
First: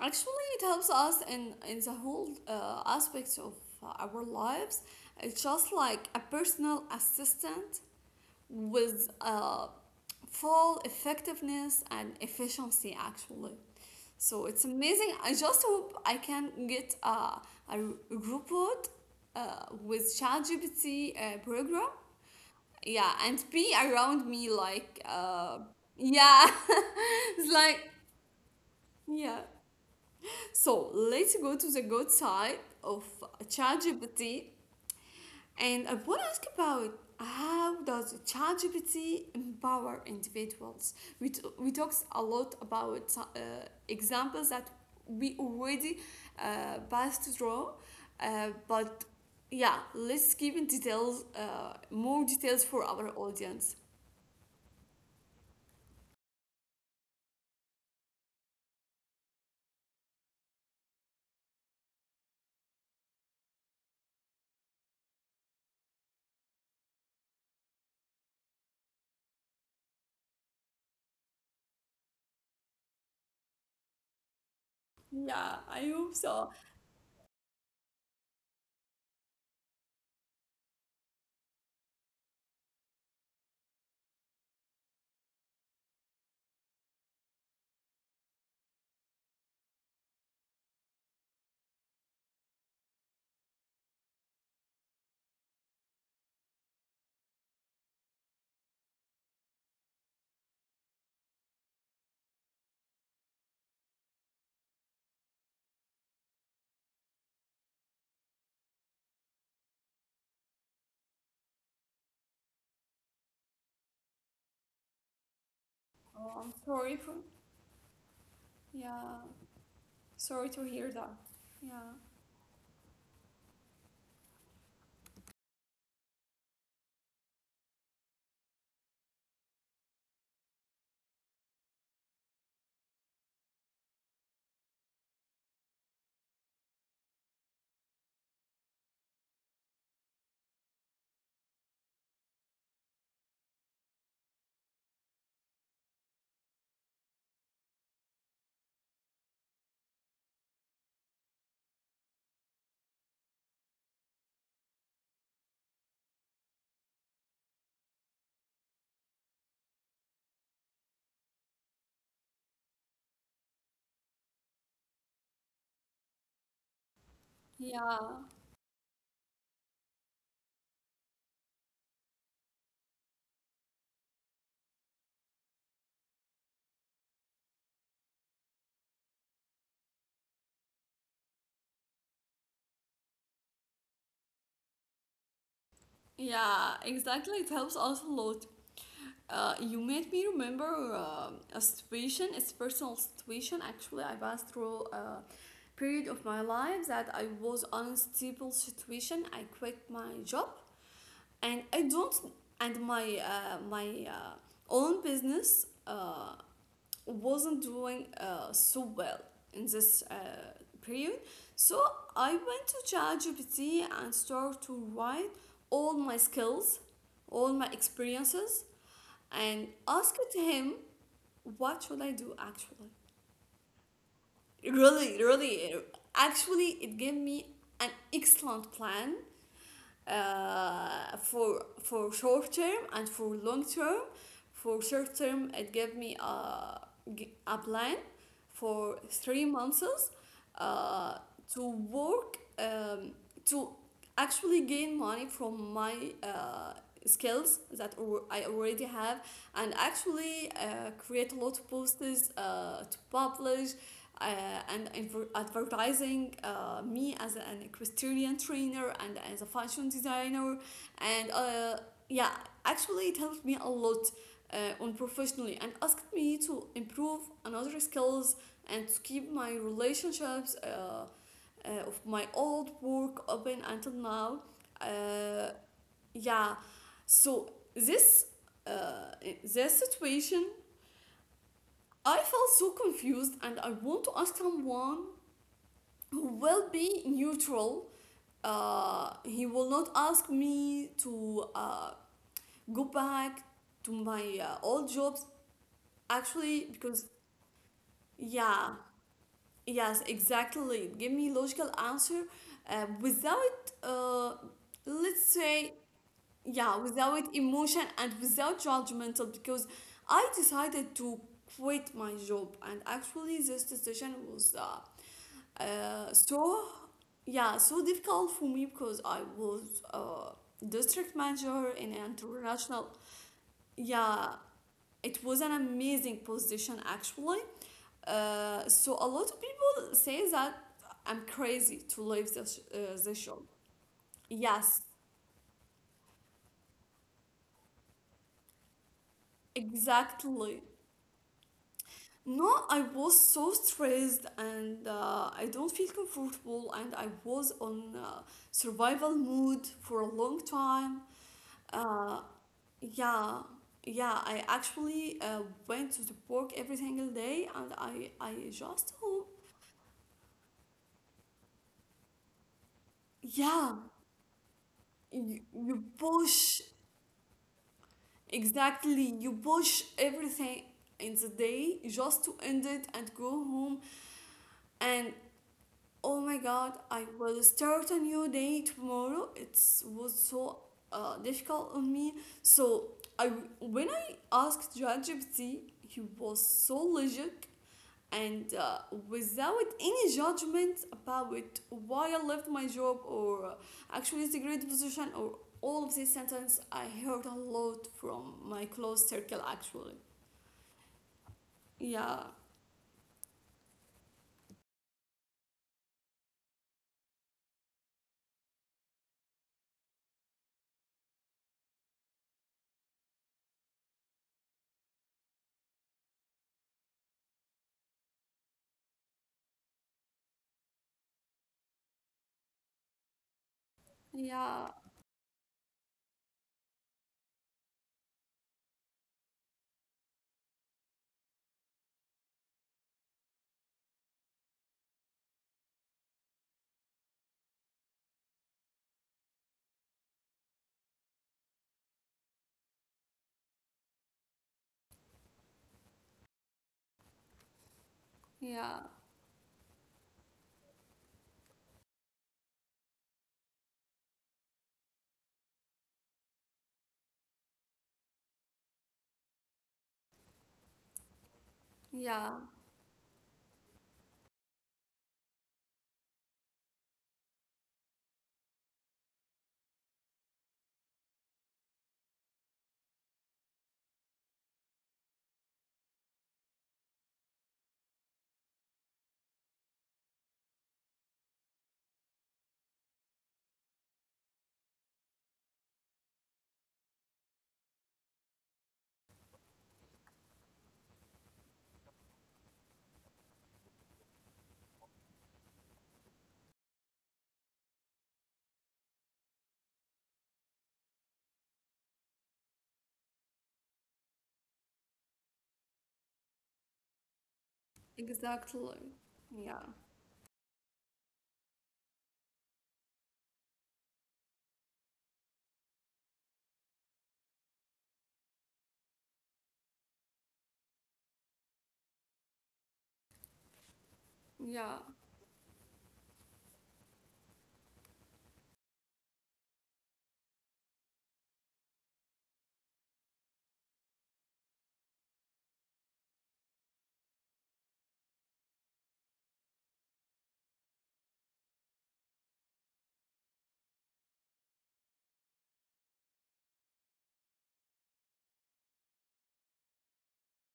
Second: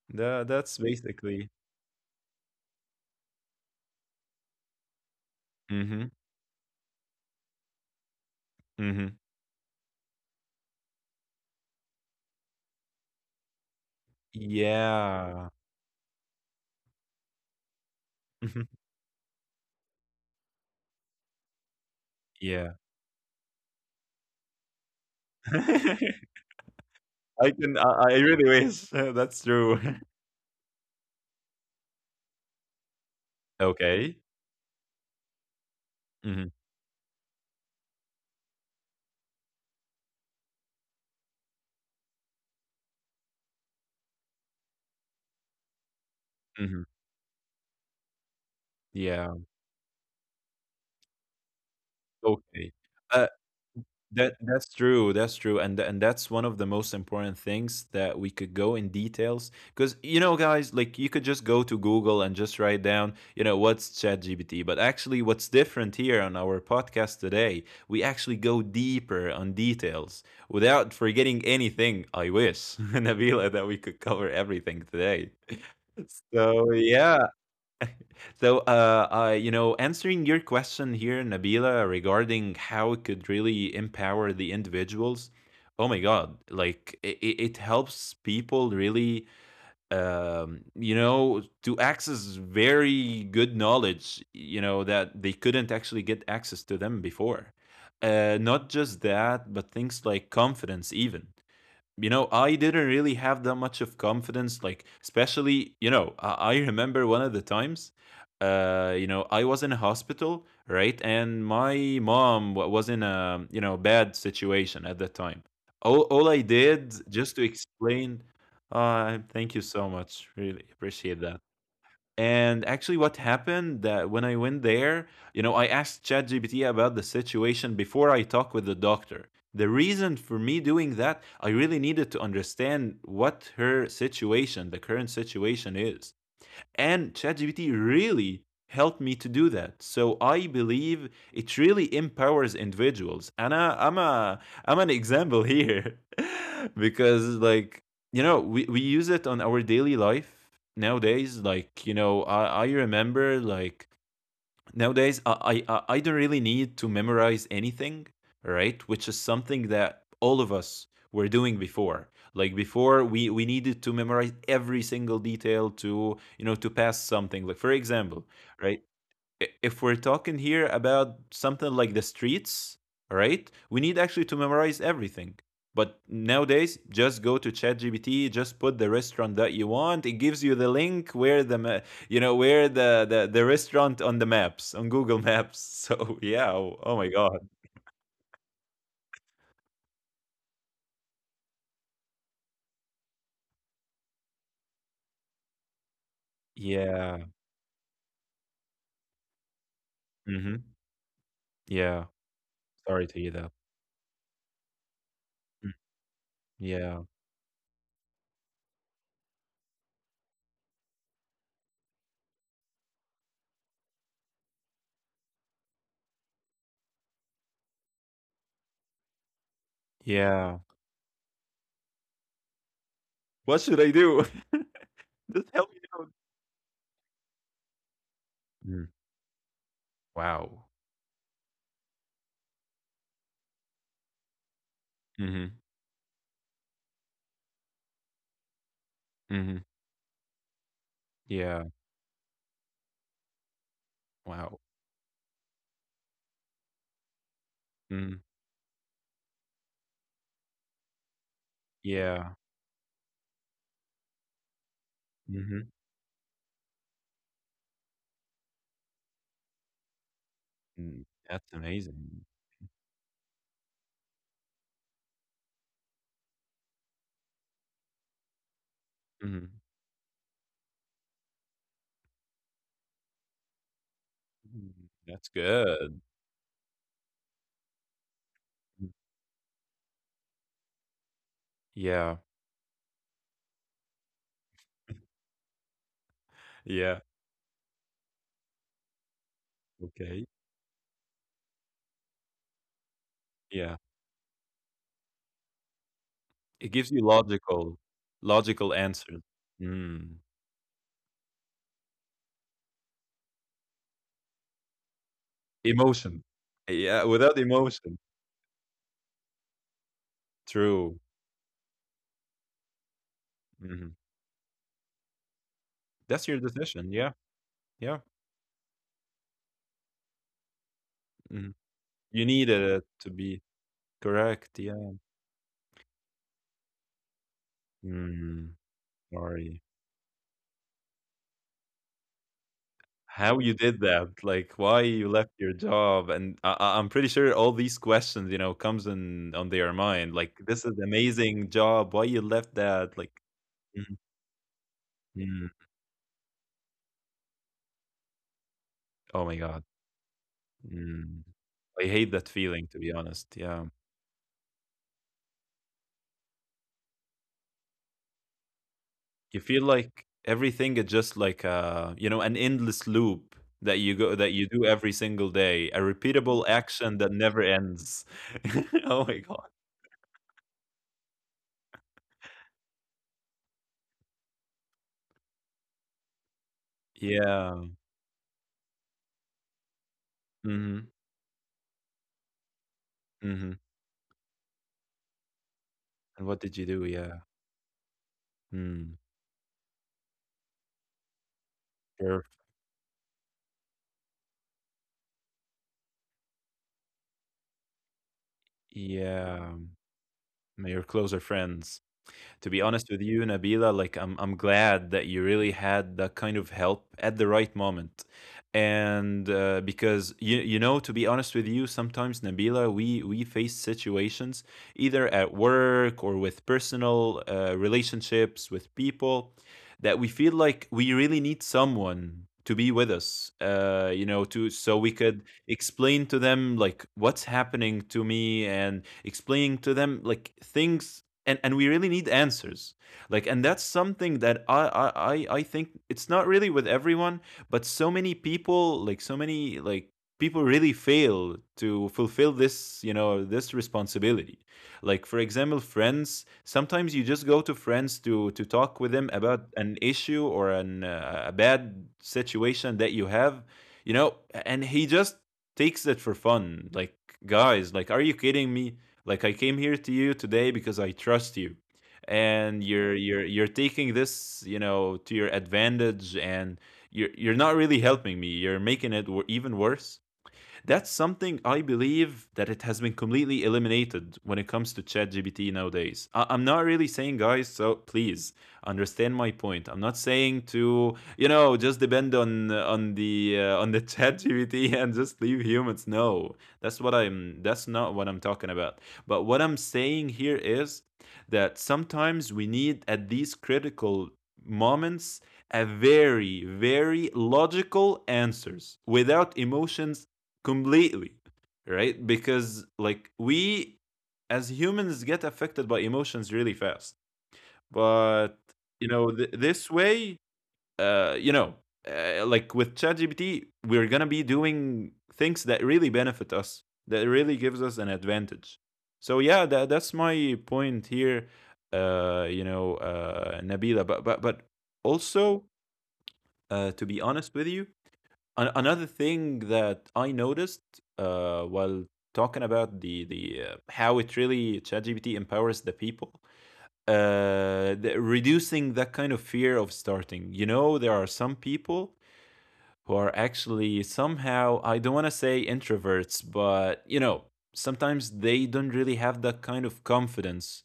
S1: Actually,
S2: that
S1: it
S2: that's
S1: helps us
S2: basically...
S1: in the whole aspects of our lives. It's just
S2: Mm-hmm.
S1: like a personal assistant
S2: Mm-hmm.
S1: with full effectiveness and efficiency. Actually, so it's amazing. I
S2: Yeah.
S1: just hope I can get a
S2: [laughs]
S1: robot with ChatGPT program.
S2: Yeah.
S1: Yeah, and be around me like,
S2: [laughs]
S1: yeah,
S2: I
S1: [laughs] it's
S2: can I,
S1: like,
S2: I really wish. [laughs] That's
S1: yeah.
S2: true.
S1: So let's go to the good side of
S2: [laughs] Okay.
S1: ChatGPT, and I want
S2: Hmm.
S1: to ask about how does ChatGPT empower individuals? We talked a lot about examples that we already
S2: Hmm.
S1: passed through, uh,
S2: Yeah.
S1: but yeah, let's give in details, more
S2: Okay.
S1: details for
S2: Uh.
S1: our audience.
S2: That's true. That's true, and that's one of the most important things that we could go in details, because, you know, guys, like, you could just go to Google and just write down, what's ChatGPT. But actually, what's different here on our podcast today, we actually go deeper on details without forgetting anything. I wish, [laughs] Nabila, that we could cover everything today. [laughs]
S1: Yeah, I hope so.
S2: So yeah, answering your question here, Nabila, regarding how it could really empower the individuals. Oh my God! Like it helps people really, to access very good knowledge. You know that they couldn't actually get access to them before. Not just that, but things like confidence, even I didn't really have that much of confidence, like, especially, I remember one of the times, I was in a hospital, right? And my mom was in a, bad situation at that time. All I
S1: Oh, I'm
S2: did
S1: sorry for.
S2: just to explain...
S1: Yeah,
S2: Thank you so much.
S1: sorry
S2: Really
S1: to hear
S2: appreciate
S1: that.
S2: that.
S1: Yeah.
S2: And actually, what happened that when I went there, I asked ChatGPT about the situation before I talked with the doctor. The reason for me doing that, I really needed to understand what her situation, the current situation is. And ChatGPT really helped me to do that. So I believe it really empowers individuals. And I, I'm a I'm an example here [laughs] because, like, we use it on our daily life nowadays, like, I remember, like, nowadays, I don't really need to memorize anything, right? Which is something that all of us were doing before. Like, before we needed to memorize every single detail, to you know to pass something, like for example,
S1: Yeah.
S2: right? If we're talking here about something like the streets, all right, we need actually to memorize everything. But nowadays, just go to ChatGPT, just put the restaurant that you want. It gives you the link where the ma- you know where the restaurant on the maps, on Google Maps. [laughs] So yeah. Oh,
S1: Yeah,
S2: oh my
S1: exactly.
S2: god.
S1: It helps us a lot. You made me remember a situation, it's personal situation. Actually, I passed through a period of my life that
S2: Yeah.
S1: I was unstable situation. I quit my job,
S2: Hmm.
S1: and I
S2: Yeah.
S1: don't and
S2: Sorry
S1: my
S2: to hear that.
S1: my uh, own business
S2: Mm. Yeah,
S1: Wasn't doing so well in this period. So I went to ChatGPT and started to write all my skills, all my experiences, and asked
S2: yeah.
S1: him what should I do actually.
S2: What should I do?
S1: Really,
S2: [laughs] Just help me
S1: really,
S2: out.
S1: actually, it gave me an excellent
S2: Mm.
S1: plan
S2: Wow.
S1: for short term and for long term. For short
S2: Hmm.
S1: term, it gave me a plan for
S2: Hmm.
S1: 3 months uh,
S2: Yeah.
S1: to work to
S2: Wow.
S1: actually gain money from my skills
S2: Mm.
S1: that I already have, and actually create a lot of
S2: Yeah.
S1: posts to publish, uh, and
S2: Mhm.
S1: advertising me as an equestrian trainer and as a fashion designer,
S2: Mm,
S1: and
S2: that's
S1: uh,
S2: amazing.
S1: yeah, actually it helped me a lot on professionally, and asked me to improve another skills and to keep
S2: Mhm.
S1: my relationships of my old work open until now,
S2: Mhm. That's
S1: uh,
S2: good.
S1: yeah. So this
S2: Mm.
S1: uh, this situation,
S2: Yeah.
S1: I felt so confused and I want to ask someone who will
S2: Yeah.
S1: be neutral. He will not
S2: Okay.
S1: ask me to go back
S2: Yeah.
S1: to my old jobs.
S2: It
S1: Actually,
S2: gives you
S1: because
S2: logical
S1: yeah,
S2: answers.
S1: yes,
S2: Mm.
S1: exactly. Give me logical answer without, let's say,
S2: Emotion.
S1: yeah,
S2: Yeah, without
S1: without emotion
S2: emotion.
S1: and without judgmental. Because I
S2: True.
S1: decided to quit my job, and actually, this
S2: Mhm.
S1: decision was,
S2: That's your
S1: so
S2: decision. Yeah.
S1: yeah, so
S2: Yeah.
S1: difficult for me because I was a district
S2: Mhm.
S1: manager in an
S2: You needed it
S1: international.
S2: to be
S1: Yeah,
S2: correct. Yeah.
S1: it was an amazing position actually.
S2: Mm.
S1: So a lot of
S2: Sorry.
S1: people say that I'm crazy to leave this this
S2: How
S1: job.
S2: you did that, like, why
S1: Yes,
S2: you left your job? And I'm pretty sure all these questions, comes in on their mind, like, this
S1: exactly.
S2: is amazing job, why you left
S1: No, I
S2: that, like...
S1: was so
S2: Mm,
S1: stressed and
S2: mm.
S1: I don't feel comfortable and I was on
S2: Oh
S1: survival
S2: my god.
S1: mode for a long time.
S2: Mm. I hate that
S1: Uh,
S2: feeling, to be honest.
S1: Yeah,
S2: Yeah.
S1: yeah. I actually went to the park every single day, and I just
S2: You
S1: hope.
S2: feel like everything is just like, an endless loop,
S1: Yeah,
S2: that you do every single day, a
S1: you
S2: repeatable action
S1: push
S2: that never ends. [laughs] Oh my god.
S1: exactly. You push everything in the day just to end it and go home. And oh my God, I
S2: Yeah.
S1: will start a new day tomorrow. It was so
S2: Hmm.
S1: difficult on me. So I
S2: Hmm.
S1: when I asked ChatGPT, he
S2: And what did
S1: was
S2: you do?
S1: so
S2: Yeah.
S1: logic and
S2: Mm.
S1: without any judgment about
S2: Sure.
S1: why I left my job or actually it's a great position, or all of these sentences I heard a lot from my close
S2: Yeah,
S1: circle actually.
S2: now closer friends.
S1: Yeah,
S2: To be honest with you, Nabila, like, I'm glad that you really had that kind of help at the right moment. And because you know, to be honest with you, sometimes, Nabila, we face situations either at work or with personal relationships with people, that we feel like we really need someone to be with us, you know to so
S1: yeah,
S2: we could explain to them like what's happening to me, and explaining to them like things. And we really need answers, like. And that's something that I think it's not really with everyone. But so many people, like so many like people really fail to fulfill this you know this responsibility. Like, for example, friends. Sometimes you just go to friends to talk
S1: yeah,
S2: with them about an issue or an a bad situation that you have, you know and he just takes it for fun. Like, guys, like, are you kidding me? Like, I came here to you today because I trust you.
S1: yeah,
S2: And you're taking this, to your advantage, and you're not really helping me. You're making it even worse. That's something I believe that it has been completely eliminated when it comes to ChatGPT nowadays. I'm not really saying, guys, so please understand my point. I'm not saying to, just depend on on the [laughs] ChatGPT and just leave humans. No, That's not what I'm talking about. But what I'm saying here is that sometimes we need, at these critical moments, a very, very logical answers without emotions completely, right? Because, like, we, as humans, get affected by emotions really fast. But
S1: exactly.
S2: this
S1: Yeah,
S2: way, uh you know like, with ChatGPT, we're going to be doing things that really benefit us, that really gives us an advantage. So yeah, that's my point here. Nabila, but
S1: yeah,
S2: also, to be honest with you, another thing that I noticed, while talking about the how it really ChatGPT empowers the people. Reducing that kind of fear of starting. You know, there are some people who are actually somehow, I don't want to say introverts, but you know, sometimes they don't really have that kind of confidence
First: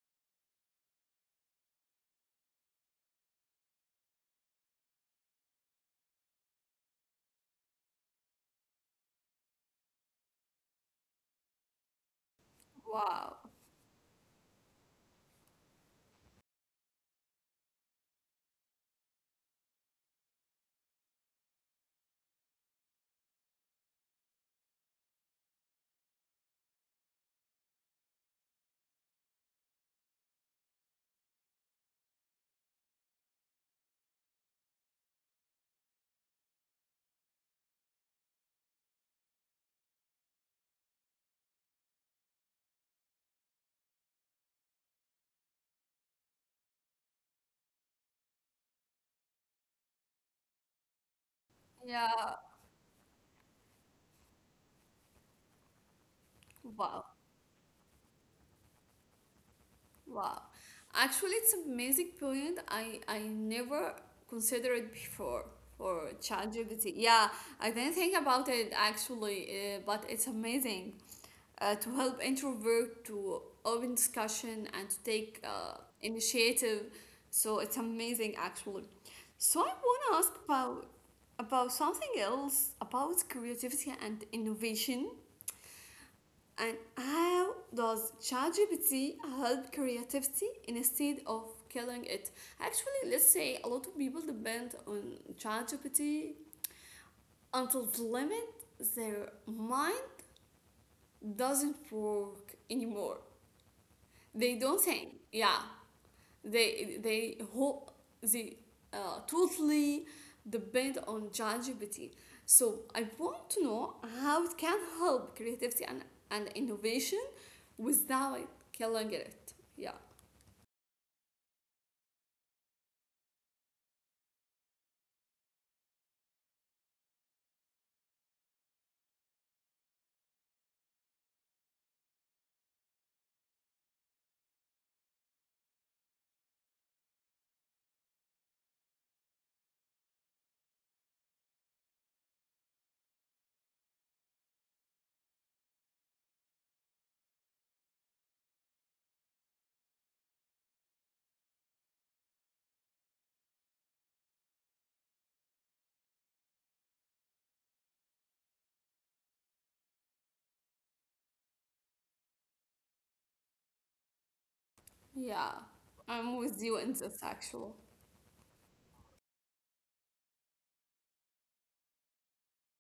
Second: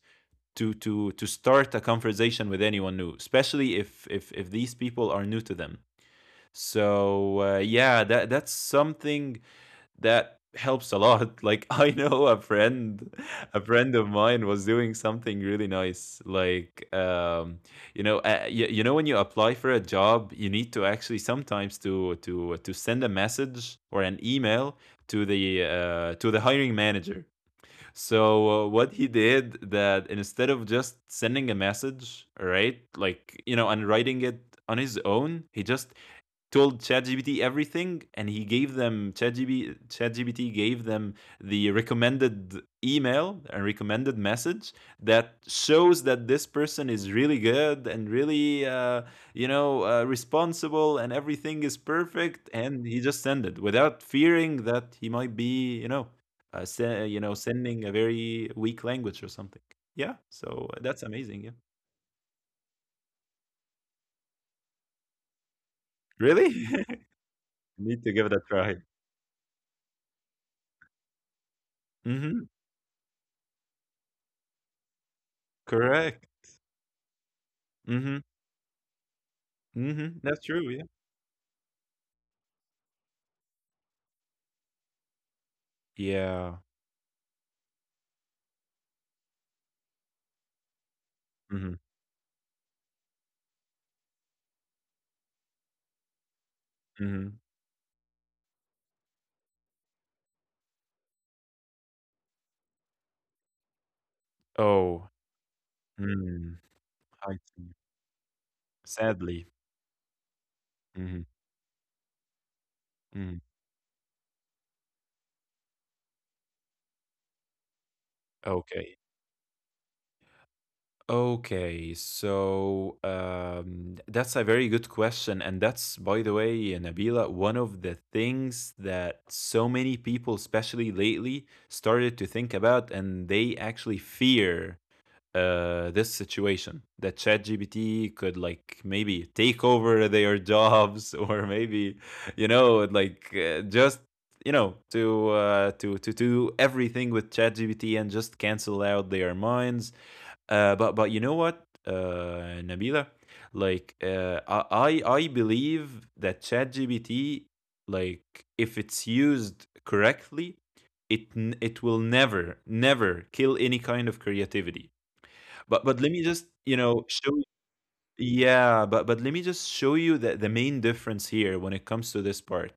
S2: to start a conversation with anyone new, especially if these people are new to them. So yeah, that's something that helps a lot. [laughs] Like, I know a friend,
S1: wow,
S2: [laughs] a friend of mine was doing something really nice. Like, you know, when you apply for a job, you need to actually, sometimes, to send a message or an email to the hiring manager. So what he did, that instead of just sending a message, right, and writing it on his own, he just told ChatGPT everything, and he gave them ChatGPT. ChatGPT gave them the recommended email and recommended message that shows that this person is really good and really, responsible, and everything is
S1: yeah,
S2: perfect. And he just sent it without fearing that he might be,
S1: wow.
S2: sending a very weak language or something. Yeah,
S1: Wow.
S2: so that's
S1: Actually,
S2: amazing.
S1: it's
S2: Yeah,
S1: an amazing point. I never considered it before for
S2: really,
S1: ChatGPT.
S2: [laughs]
S1: Yeah, I didn't
S2: need to
S1: think
S2: give it a
S1: about it
S2: try.
S1: actually, but it's amazing to help
S2: Hmm.
S1: introvert to open discussion and to take
S2: Correct.
S1: initiative. So it's
S2: Hmm.
S1: amazing actually. So I want to
S2: Mhm,
S1: ask
S2: that's true, yeah.
S1: about something else, about creativity and innovation.
S2: Yeah.
S1: And how does ChatGPT help creativity instead of
S2: Mhm,
S1: killing it? Actually, let's say a lot of people depend on ChatGPT
S2: mhm.
S1: until the limit their mind doesn't work anymore. They don't think.
S2: Oh,
S1: Yeah. they
S2: mm,
S1: they
S2: I
S1: hope
S2: see.
S1: they
S2: Sadly.
S1: totally depend on
S2: Mhm,
S1: ChatGPT. So I want
S2: mhm.
S1: to know how it can help creativity and innovation without killing
S2: Okay.
S1: it. Yeah,
S2: Okay, so, that's a very good question, and that's, by the way, Nabila, one of the things that so many people, especially lately, started to think about, and they actually fear this situation that ChatGPT could like maybe take over their [laughs] jobs or maybe just to do everything with ChatGPT and just cancel out their minds. But you know what, Nabila, like I believe that ChatGPT like if it's used correctly, it will never never kill any kind of creativity,
S1: yeah,
S2: but let me
S1: I'm
S2: just,
S1: with you
S2: you
S1: in
S2: know,
S1: this
S2: show y,
S1: actual.
S2: yeah, but let me just show you the main difference here when it comes to this part.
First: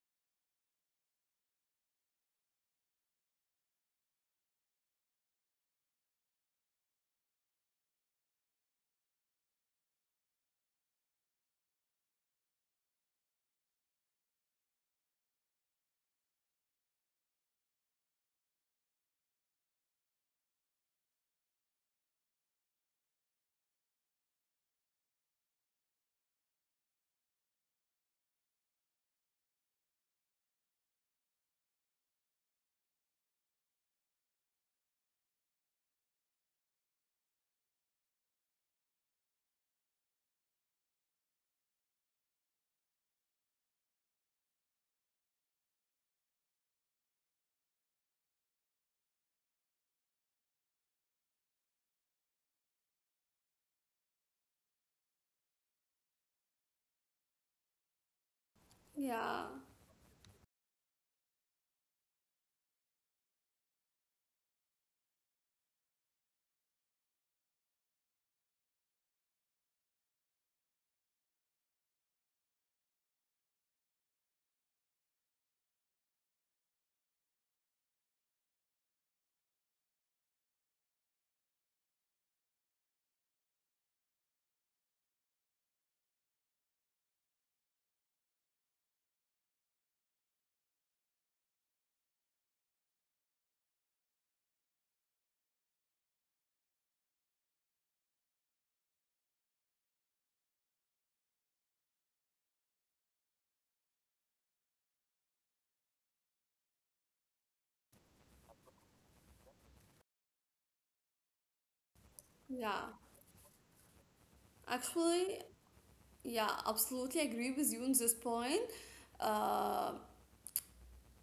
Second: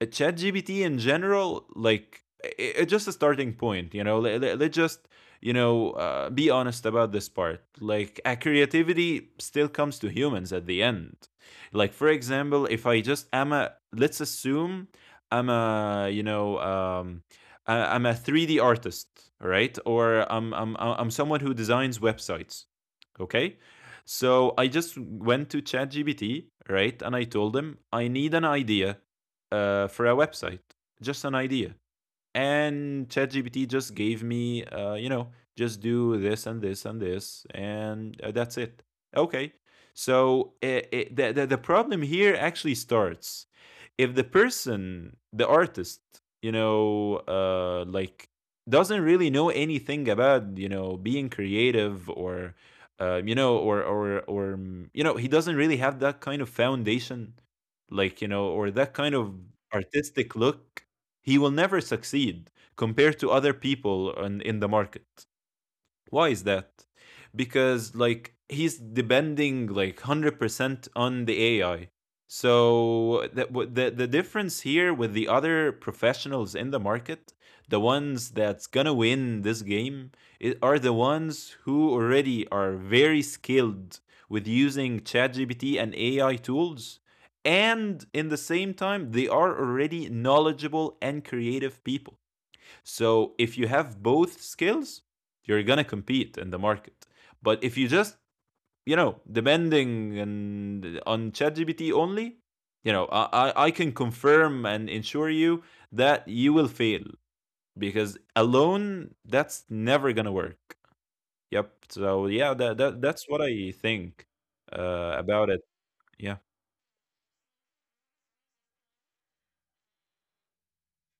S2: ChatGPT in general, like, I it's just a starting point, you know? Let's just, be honest about this part. Like, creativity still comes to humans at the end. Like, for example, if I just am a, let's assume I'm a, I'm a 3D artist, right? Or I'm someone who designs websites. Okay. So I just went to ChatGPT, right? And I told him, I need an idea for a website, just an idea, and ChatGPT just gave me, you know, just do this and this and this, and that's it. Okay. So it, the problem here actually starts if the person, the artist, like doesn't really know anything about you know being creative or you know, he doesn't really have that kind of foundation like you know or that kind of
S1: Yeah,
S2: artistic look. He will never succeed compared to other people in the market. Why is that? Because like he's depending like 100% on the AI. So the difference here with the other professionals in the market, the ones that's gonna win this game are the ones who already are very skilled with using ChatGPT and AI tools, and in the same time they are already knowledgeable and creative people. So if you have both skills, you're gonna compete in the market. But if you just you know depending and on ChatGPT only, you know I, I can confirm and ensure you that you will fail because alone that's never gonna work. Yep. So yeah,
S1: yeah.
S2: that's what I think
S1: Actually,
S2: about it. Yeah.
S1: yeah, absolutely agree with you on this point. Um,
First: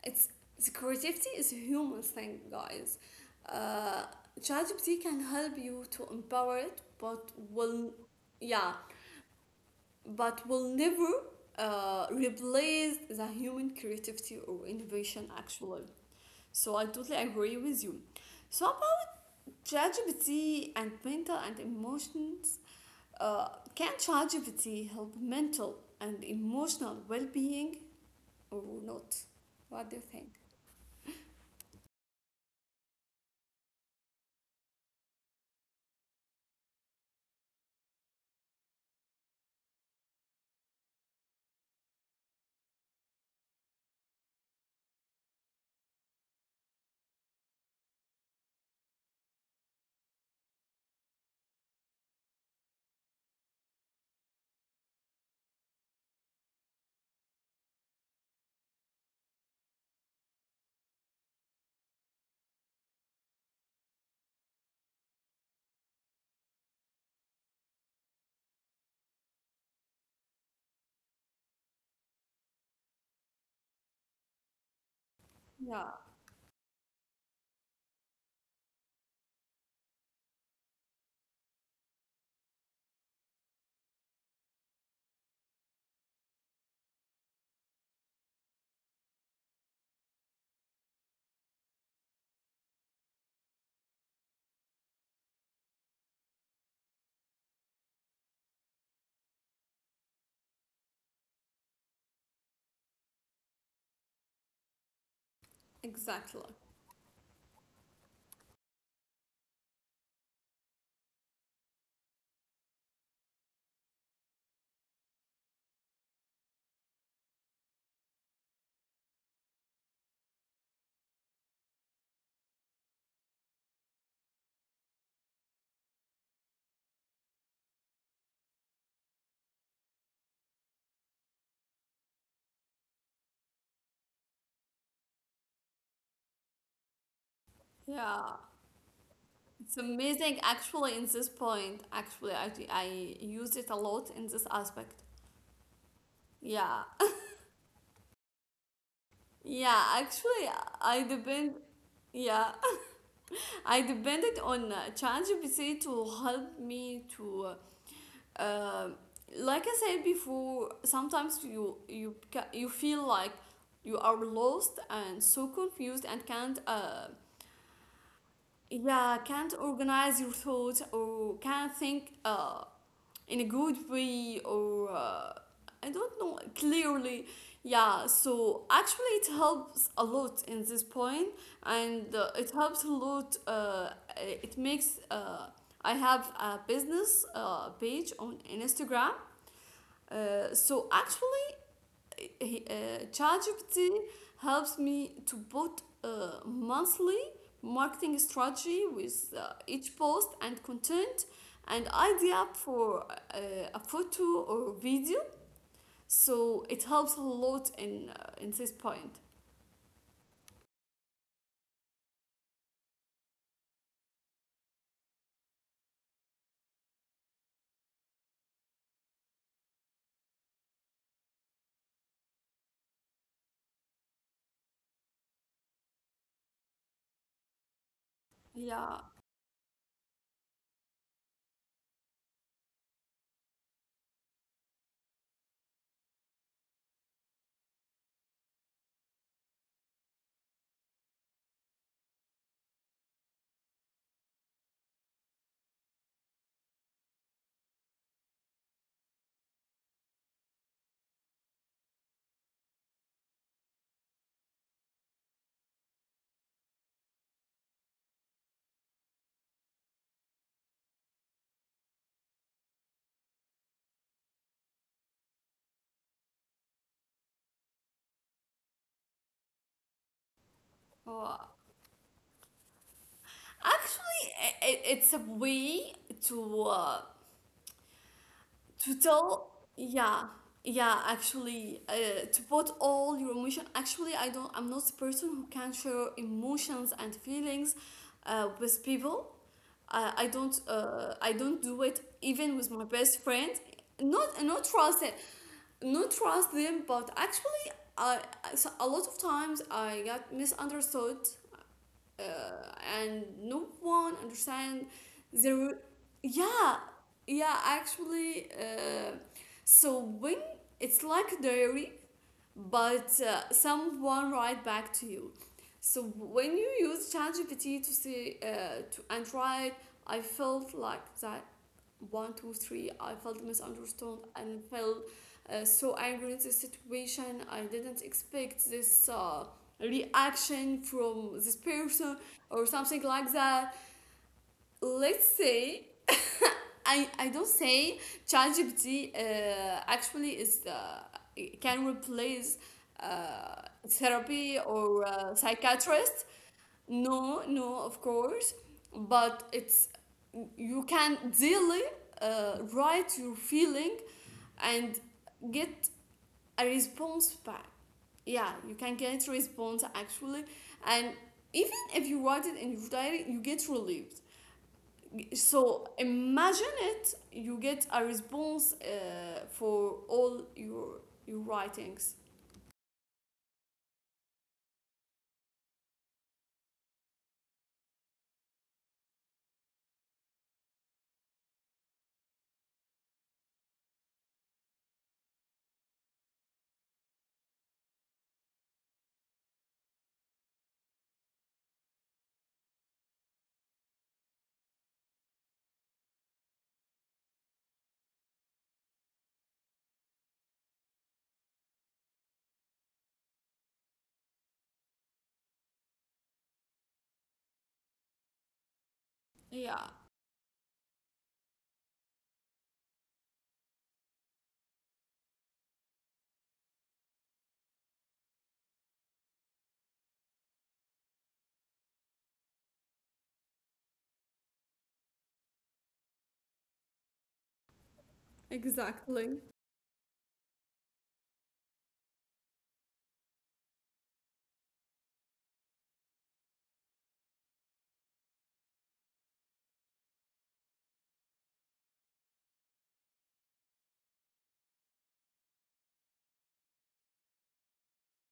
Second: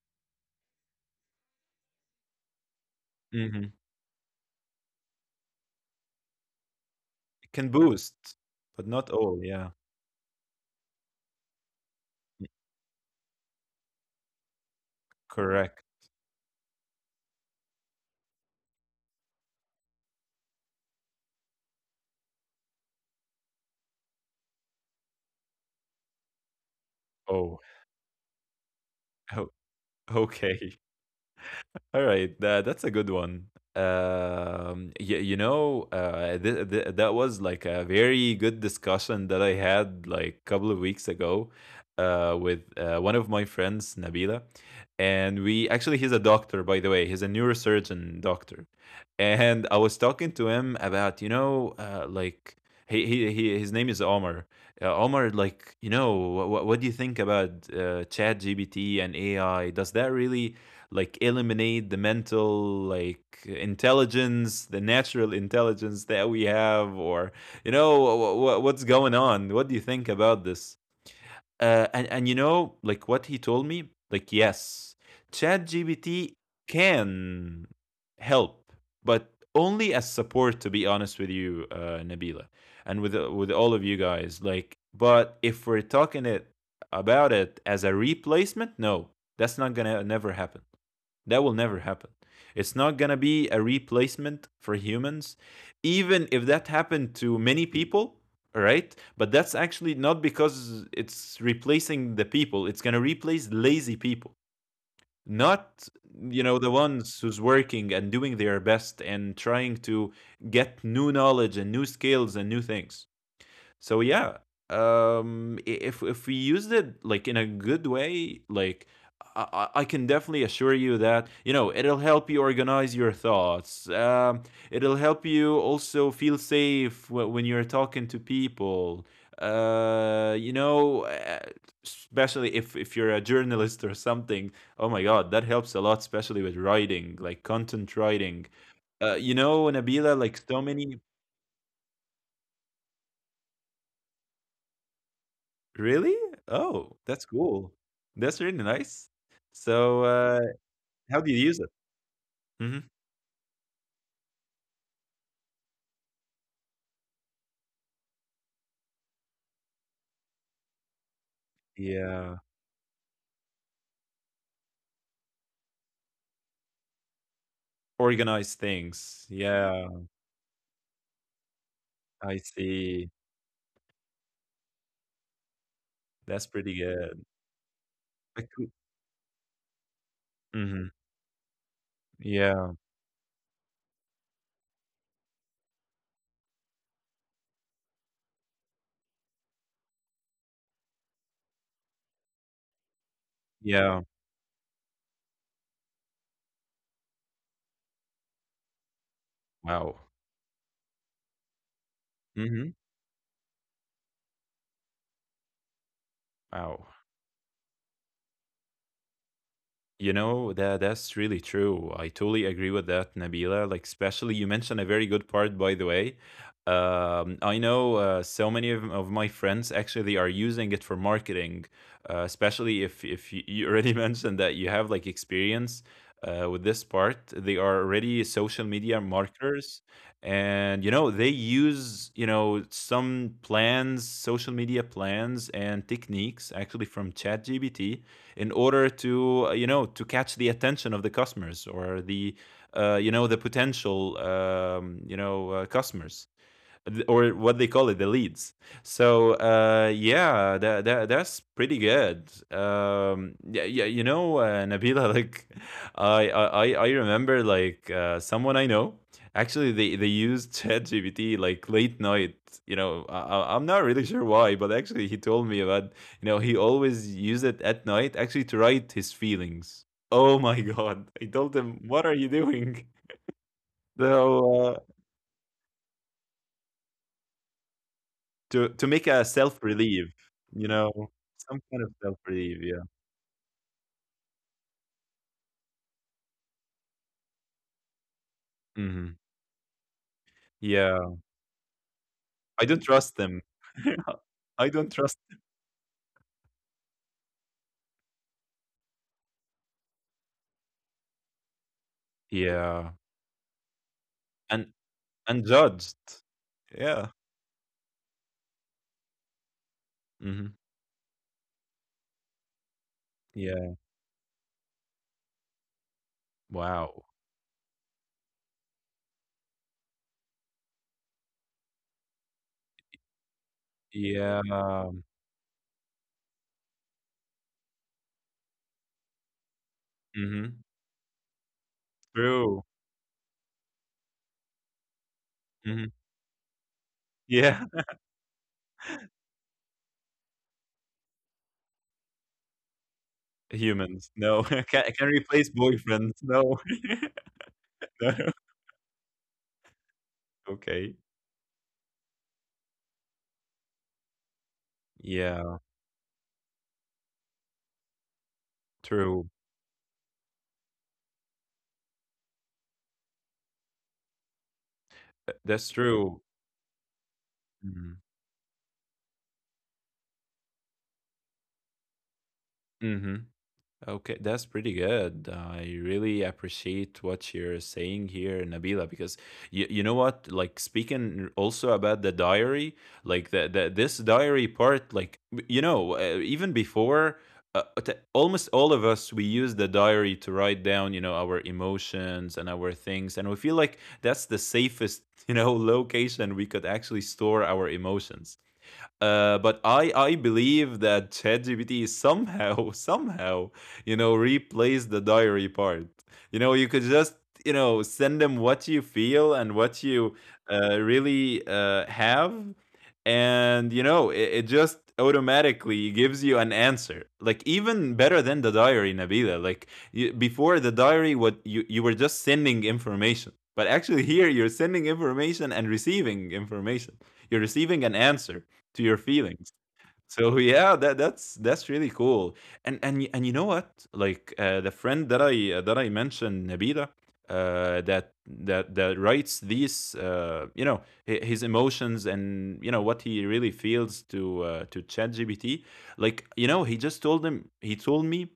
S1: It's the creativity is a human thing, guys.
S2: Hmm.
S1: Uh, ChatGPT can help you to empower it, but
S2: It can
S1: will
S2: boost,
S1: yeah,
S2: but not all. Yeah.
S1: but will never replace the human creativity or innovation
S2: Correct.
S1: actually. So I totally agree with you. So about ChatGPT and mental and emotions, uh, can ChatGPT help mental and emotional
S2: Oh.
S1: well-being or not?
S2: Oh.
S1: What do you
S2: [laughs]
S1: think?
S2: Okay. All right, that's a good one. You know, that was like a very good discussion that I had like a couple of weeks ago, with one of my friends, Nabila, and we actually he's a doctor by the way. He's a neurosurgeon doctor, and I was talking to him about you know like he his name is Omar. Omar, like you know, what do you think about Chat GBT and AI? Does that really like eliminate the mental like intelligence, the natural intelligence that we have, or you know what's going on, what do you think about this, and you know like what he told me, like yes,
S1: Yeah.
S2: ChatGPT can help, but only as support, to be honest with you, Nabila, and with all of you guys. Like, but if we're talking it about it as a replacement, no, that's not gonna never happen, that will never happen. It's not going to be a replacement for humans, even if that happened to many people, right? But that's actually not because it's replacing the people, it's going to replace lazy people. Not, you know,
S1: Exactly.
S2: the ones who's working and doing their best and trying to get new knowledge and new skills and new things. So yeah, if we used it like in a good way, like I, I can definitely assure you that you know it'll help you organize your thoughts. It'll help you also feel safe when you're talking to people. Uh, you know, uh, Especially if you're a journalist or something. Oh my God, that helps a lot, especially with writing, like content
S1: Yeah.
S2: writing. You know,
S1: It's
S2: Nabila, like
S1: amazing.
S2: so many.
S1: Actually, in this point, actually, I used it a lot in this aspect.
S2: Really?
S1: Yeah.
S2: Oh, that's
S1: [laughs]
S2: cool. That's really nice.
S1: Yeah,
S2: So,
S1: actually, I
S2: how do you
S1: depend.
S2: use it?
S1: Yeah.
S2: Mhm.
S1: [laughs] I depended on ChatGPT to help me to, uh, um, like I said before, sometimes
S2: Yeah.
S1: you feel like you are lost and so confused and can't
S2: Organize
S1: yeah,
S2: things.
S1: can't
S2: Yeah,
S1: organize your thoughts or can't think
S2: I see.
S1: in a good way or I don't know
S2: That's pretty good.
S1: clearly. Yeah,
S2: I
S1: so
S2: cou,
S1: actually it helps a lot in this
S2: mhm.
S1: point, and it
S2: Yeah,
S1: helps a lot, it makes I have a business page on Instagram, so actually uh, ChatGPT
S2: yeah.
S1: helps me to put monthly marketing strategy with
S2: Wow.
S1: each post and content and idea
S2: Mhm.
S1: for a photo or video. So it
S2: Wow.
S1: helps a lot in this point.
S2: You know, that's really true. I totally agree with that, Nabila. Like, especially you mentioned a very good part, by the way. I know so many of my friends actually they are using it for marketing, especially if you, you already [laughs] mentioned that you have like experience with this part. They are already social media
S1: Yeah.
S2: marketers, and you know they use you know some plans, social media plans and techniques actually from ChatGPT in order to you know to catch the attention of the customers or the you know the potential customers, or what they call it, the leads. So yeah, that's pretty good. Yeah, yeah, you know, Nabila, [laughs] like I remember like someone I know. Actually, they used [laughs] ChatGPT like late night. You know, I'm not really sure why, but actually, he told me about. You know, he always used it at night, actually, to write his feelings. Oh my [laughs] god! I
S1: Wow.
S2: told him, "What are you doing?" [laughs]
S1: Actually,
S2: So.
S1: it's a way to uh,
S2: To
S1: to
S2: to make a
S1: tell
S2: self relief,
S1: yeah,
S2: you know,
S1: yeah
S2: some
S1: actually
S2: kind of self
S1: to
S2: relief.
S1: put
S2: Yeah.
S1: all your emotion. Actually I don't, I'm not the person who can share emotions and feelings with
S2: Mhm.
S1: people. I don't
S2: Yeah.
S1: I don't do it
S2: I don't
S1: even with my
S2: trust them.
S1: best friend.
S2: [laughs] I
S1: Not,
S2: don't
S1: not
S2: trust.
S1: trust it, not trust them, but actually I, so a lot of times I got misunderstood uh,
S2: Yeah.
S1: and no one
S2: And
S1: understand
S2: and judged.
S1: there. Yeah,
S2: Yeah.
S1: yeah, actually, so when
S2: Hmm.
S1: it's like a diary, but
S2: Yeah.
S1: someone write back to you. So when you
S2: Wow.
S1: use ChatGPT to see to and write, I felt like that 1, 2, 3. I felt misunderstood and
S2: Yeah.
S1: felt so angry at the situation. I didn't expect this
S2: Hmm.
S1: reaction from this person
S2: True.
S1: or something like that. Let's say
S2: Hmm.
S1: I don't
S2: Yeah. [laughs]
S1: say ChatGPT actually is the it can replace uh,
S2: Humans. No. [laughs]
S1: therapy
S2: Can
S1: or
S2: replace boyfriends.
S1: psychiatrist.
S2: No. [laughs]
S1: No, no, of
S2: No.
S1: course, but it's you
S2: Okay.
S1: can daily write your feeling and
S2: Yeah.
S1: get a response back. Yeah, you can
S2: True.
S1: get response actually, and even if you write it in your diary, you get relieved.
S2: That's
S1: So
S2: true.
S1: imagine it, you
S2: Mm-hmm.
S1: get a response for all your writings.
S2: Mm-hmm. Okay, that's pretty good. I really appreciate what you're saying here, Nabila, because you know what? Like speaking also about the diary, like the this diary part, like you know, even before almost all of us we use the diary to write down, you know, our emotions and our things, and we feel like that's the safest, you know, [laughs] location we could actually store our emotions. But I believe that ChatGPT somehow [laughs] somehow you know replaced the diary part. You know you could just you know send them what you feel and what
S1: Yeah,
S2: you really have, and you know it just automatically gives you an answer like even better than the diary, Nabila. Like you, before the diary what you were just sending information, but actually here you're sending information and receiving information, you're receiving an answer to your
S1: exactly.
S2: feelings. So yeah, that's really cool. And and you know what? Like the friend that I mentioned, Nabila, that writes these, you know, his emotions and you know what he really feels to ChatGPT. Like you know, he just told him, he told me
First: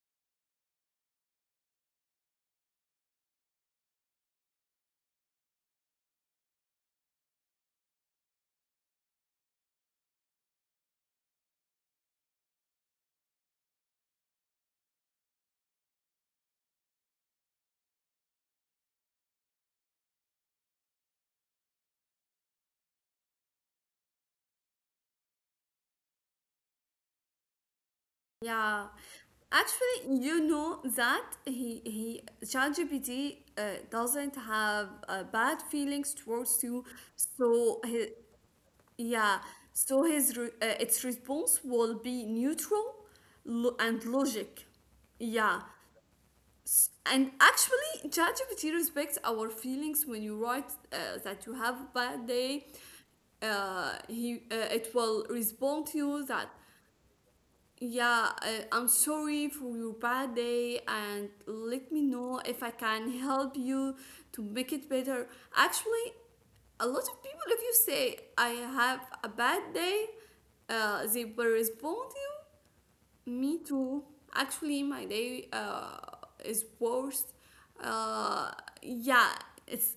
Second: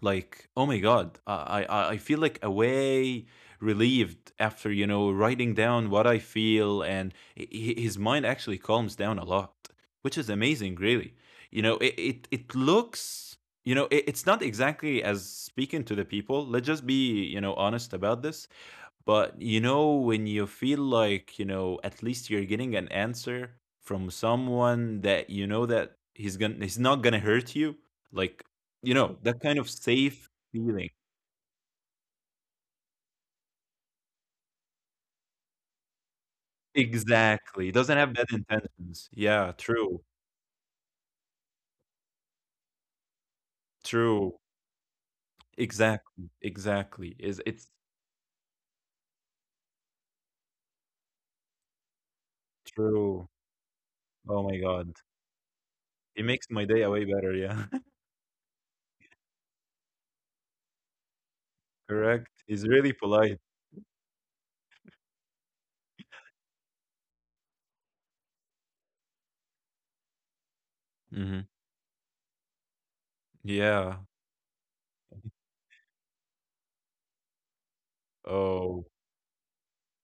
S2: like oh my god, I feel like a way relieved after you know writing down what I feel, and his mind actually calms down a lot, which is amazing, really. You know it looks, you know it's not exactly as speaking to the people, let's just be you know honest about this, but you know, when you feel like, you know, at least you're getting an answer from someone that you know that he's not gonna hurt you, like
S1: Yeah.
S2: you know, that kind of
S1: Actually,
S2: safe
S1: you know
S2: feeling.
S1: that he ChatGPT uh, doesn't have bad feelings towards you,
S2: Exactly. It
S1: so
S2: doesn't
S1: he,
S2: have bad intentions.
S1: yeah,
S2: Yeah, true.
S1: so his its response will be neutral and
S2: True.
S1: logic. Yeah.
S2: Exactly. Exactly.
S1: And
S2: Is It's
S1: actually, ChatGPT respects our feelings when you write that you have a bad day.
S2: true. Oh
S1: He
S2: my
S1: it
S2: god.
S1: will respond to
S2: It
S1: you that
S2: makes my day way better, yeah. [laughs]
S1: yeah, I'm sorry for your bad day, and let me
S2: Correct.
S1: know if
S2: He's
S1: I
S2: really
S1: can
S2: polite.
S1: help you to make it better. Actually, a lot of people, if you say I have a bad day, they
S2: Hmm.
S1: will respond to you me
S2: Yeah.
S1: too. Actually, my day is worse. Uh,
S2: Oh.
S1: yeah, it's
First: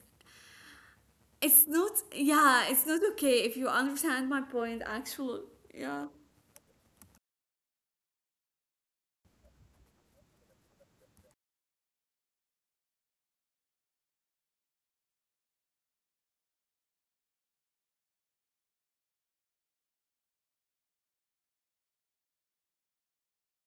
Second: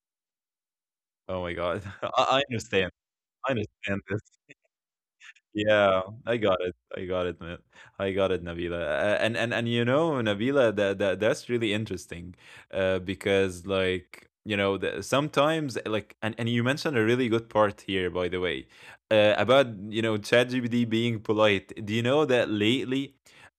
S2: Oh my
S1: it's
S2: god.
S1: not.
S2: [laughs] I
S1: Yeah, it's
S2: understand.
S1: not okay
S2: I
S1: if you
S2: understand this.
S1: understand my point. Actually, yeah,
S2: Yeah, I got it. I got it, man. I got it, Nabila. And you know, Nabila, that that's really interesting, because like you know, the, sometimes like, and you mentioned a really good part here, by the way, about you know ChatGPT being polite. Do you know that lately,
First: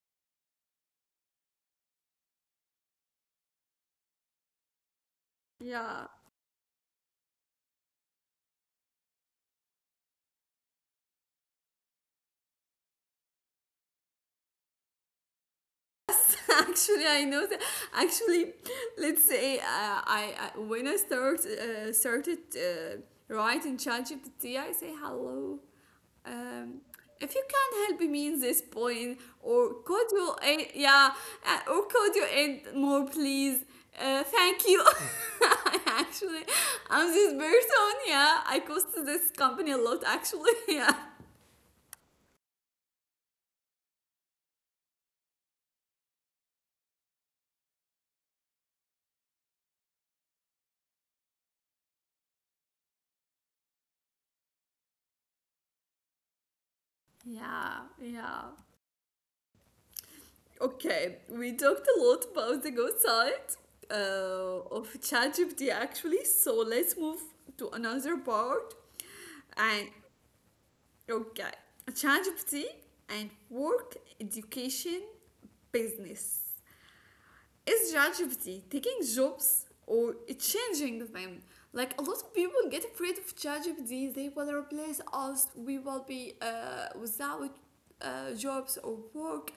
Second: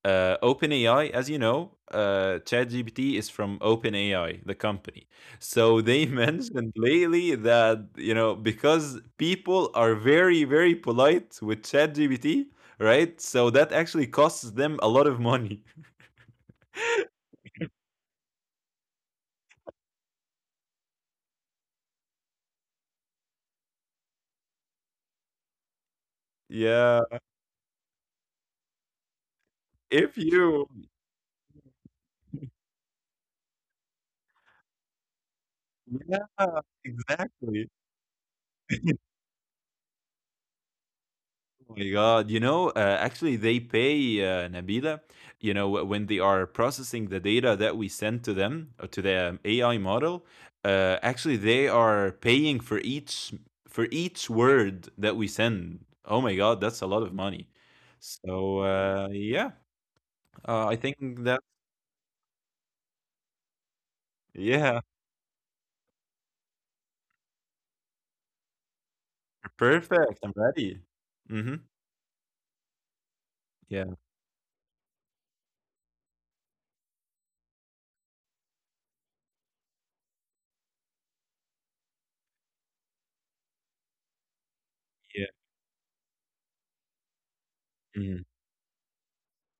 S2: OpenAI, as you know, ChatGPT is from OpenAI, the company. So they [laughs]
S1: yeah.
S2: mentioned lately that, you know, because people are very, very polite with ChatGPT, right? So that actually costs them a lot of money.
S1: [laughs] actually I
S2: [laughs]
S1: know that. Actually, let's say I when I start started writing ChatGPT, I say hello, um,
S2: Yeah.
S1: if you can help me in this point, or could
S2: If
S1: you
S2: you,
S1: yeah, or could you add more please, thank you. [laughs] Actually,
S2: yeah,
S1: I'm this
S2: exactly.
S1: person. Yeah, I cost
S2: [laughs]
S1: this company a lot actually. [laughs] Yeah,
S2: Oh my God, you know, actually, they pay Nabila, you know, when they are processing the data that we send to them, or to the AI model, actually, they are paying for each word that we send. Oh my God, that's a lot of money.
S1: yeah, yeah.
S2: So yeah, I think
S1: Okay,
S2: that
S1: we talked a lot about the good side
S2: yeah,
S1: of ChatGPT actually, so let's move to another part.
S2: [laughs]
S1: And
S2: perfect. I'm ready. Mm-hmm.
S1: okay, ChatGPT and
S2: Yeah,
S1: work, education, business: is ChatGPT taking jobs or changing them? Like a lot of people get afraid of ChatGPT. They will replace
S2: yeah.
S1: us. We will be without
S2: Mhm.
S1: jobs or work,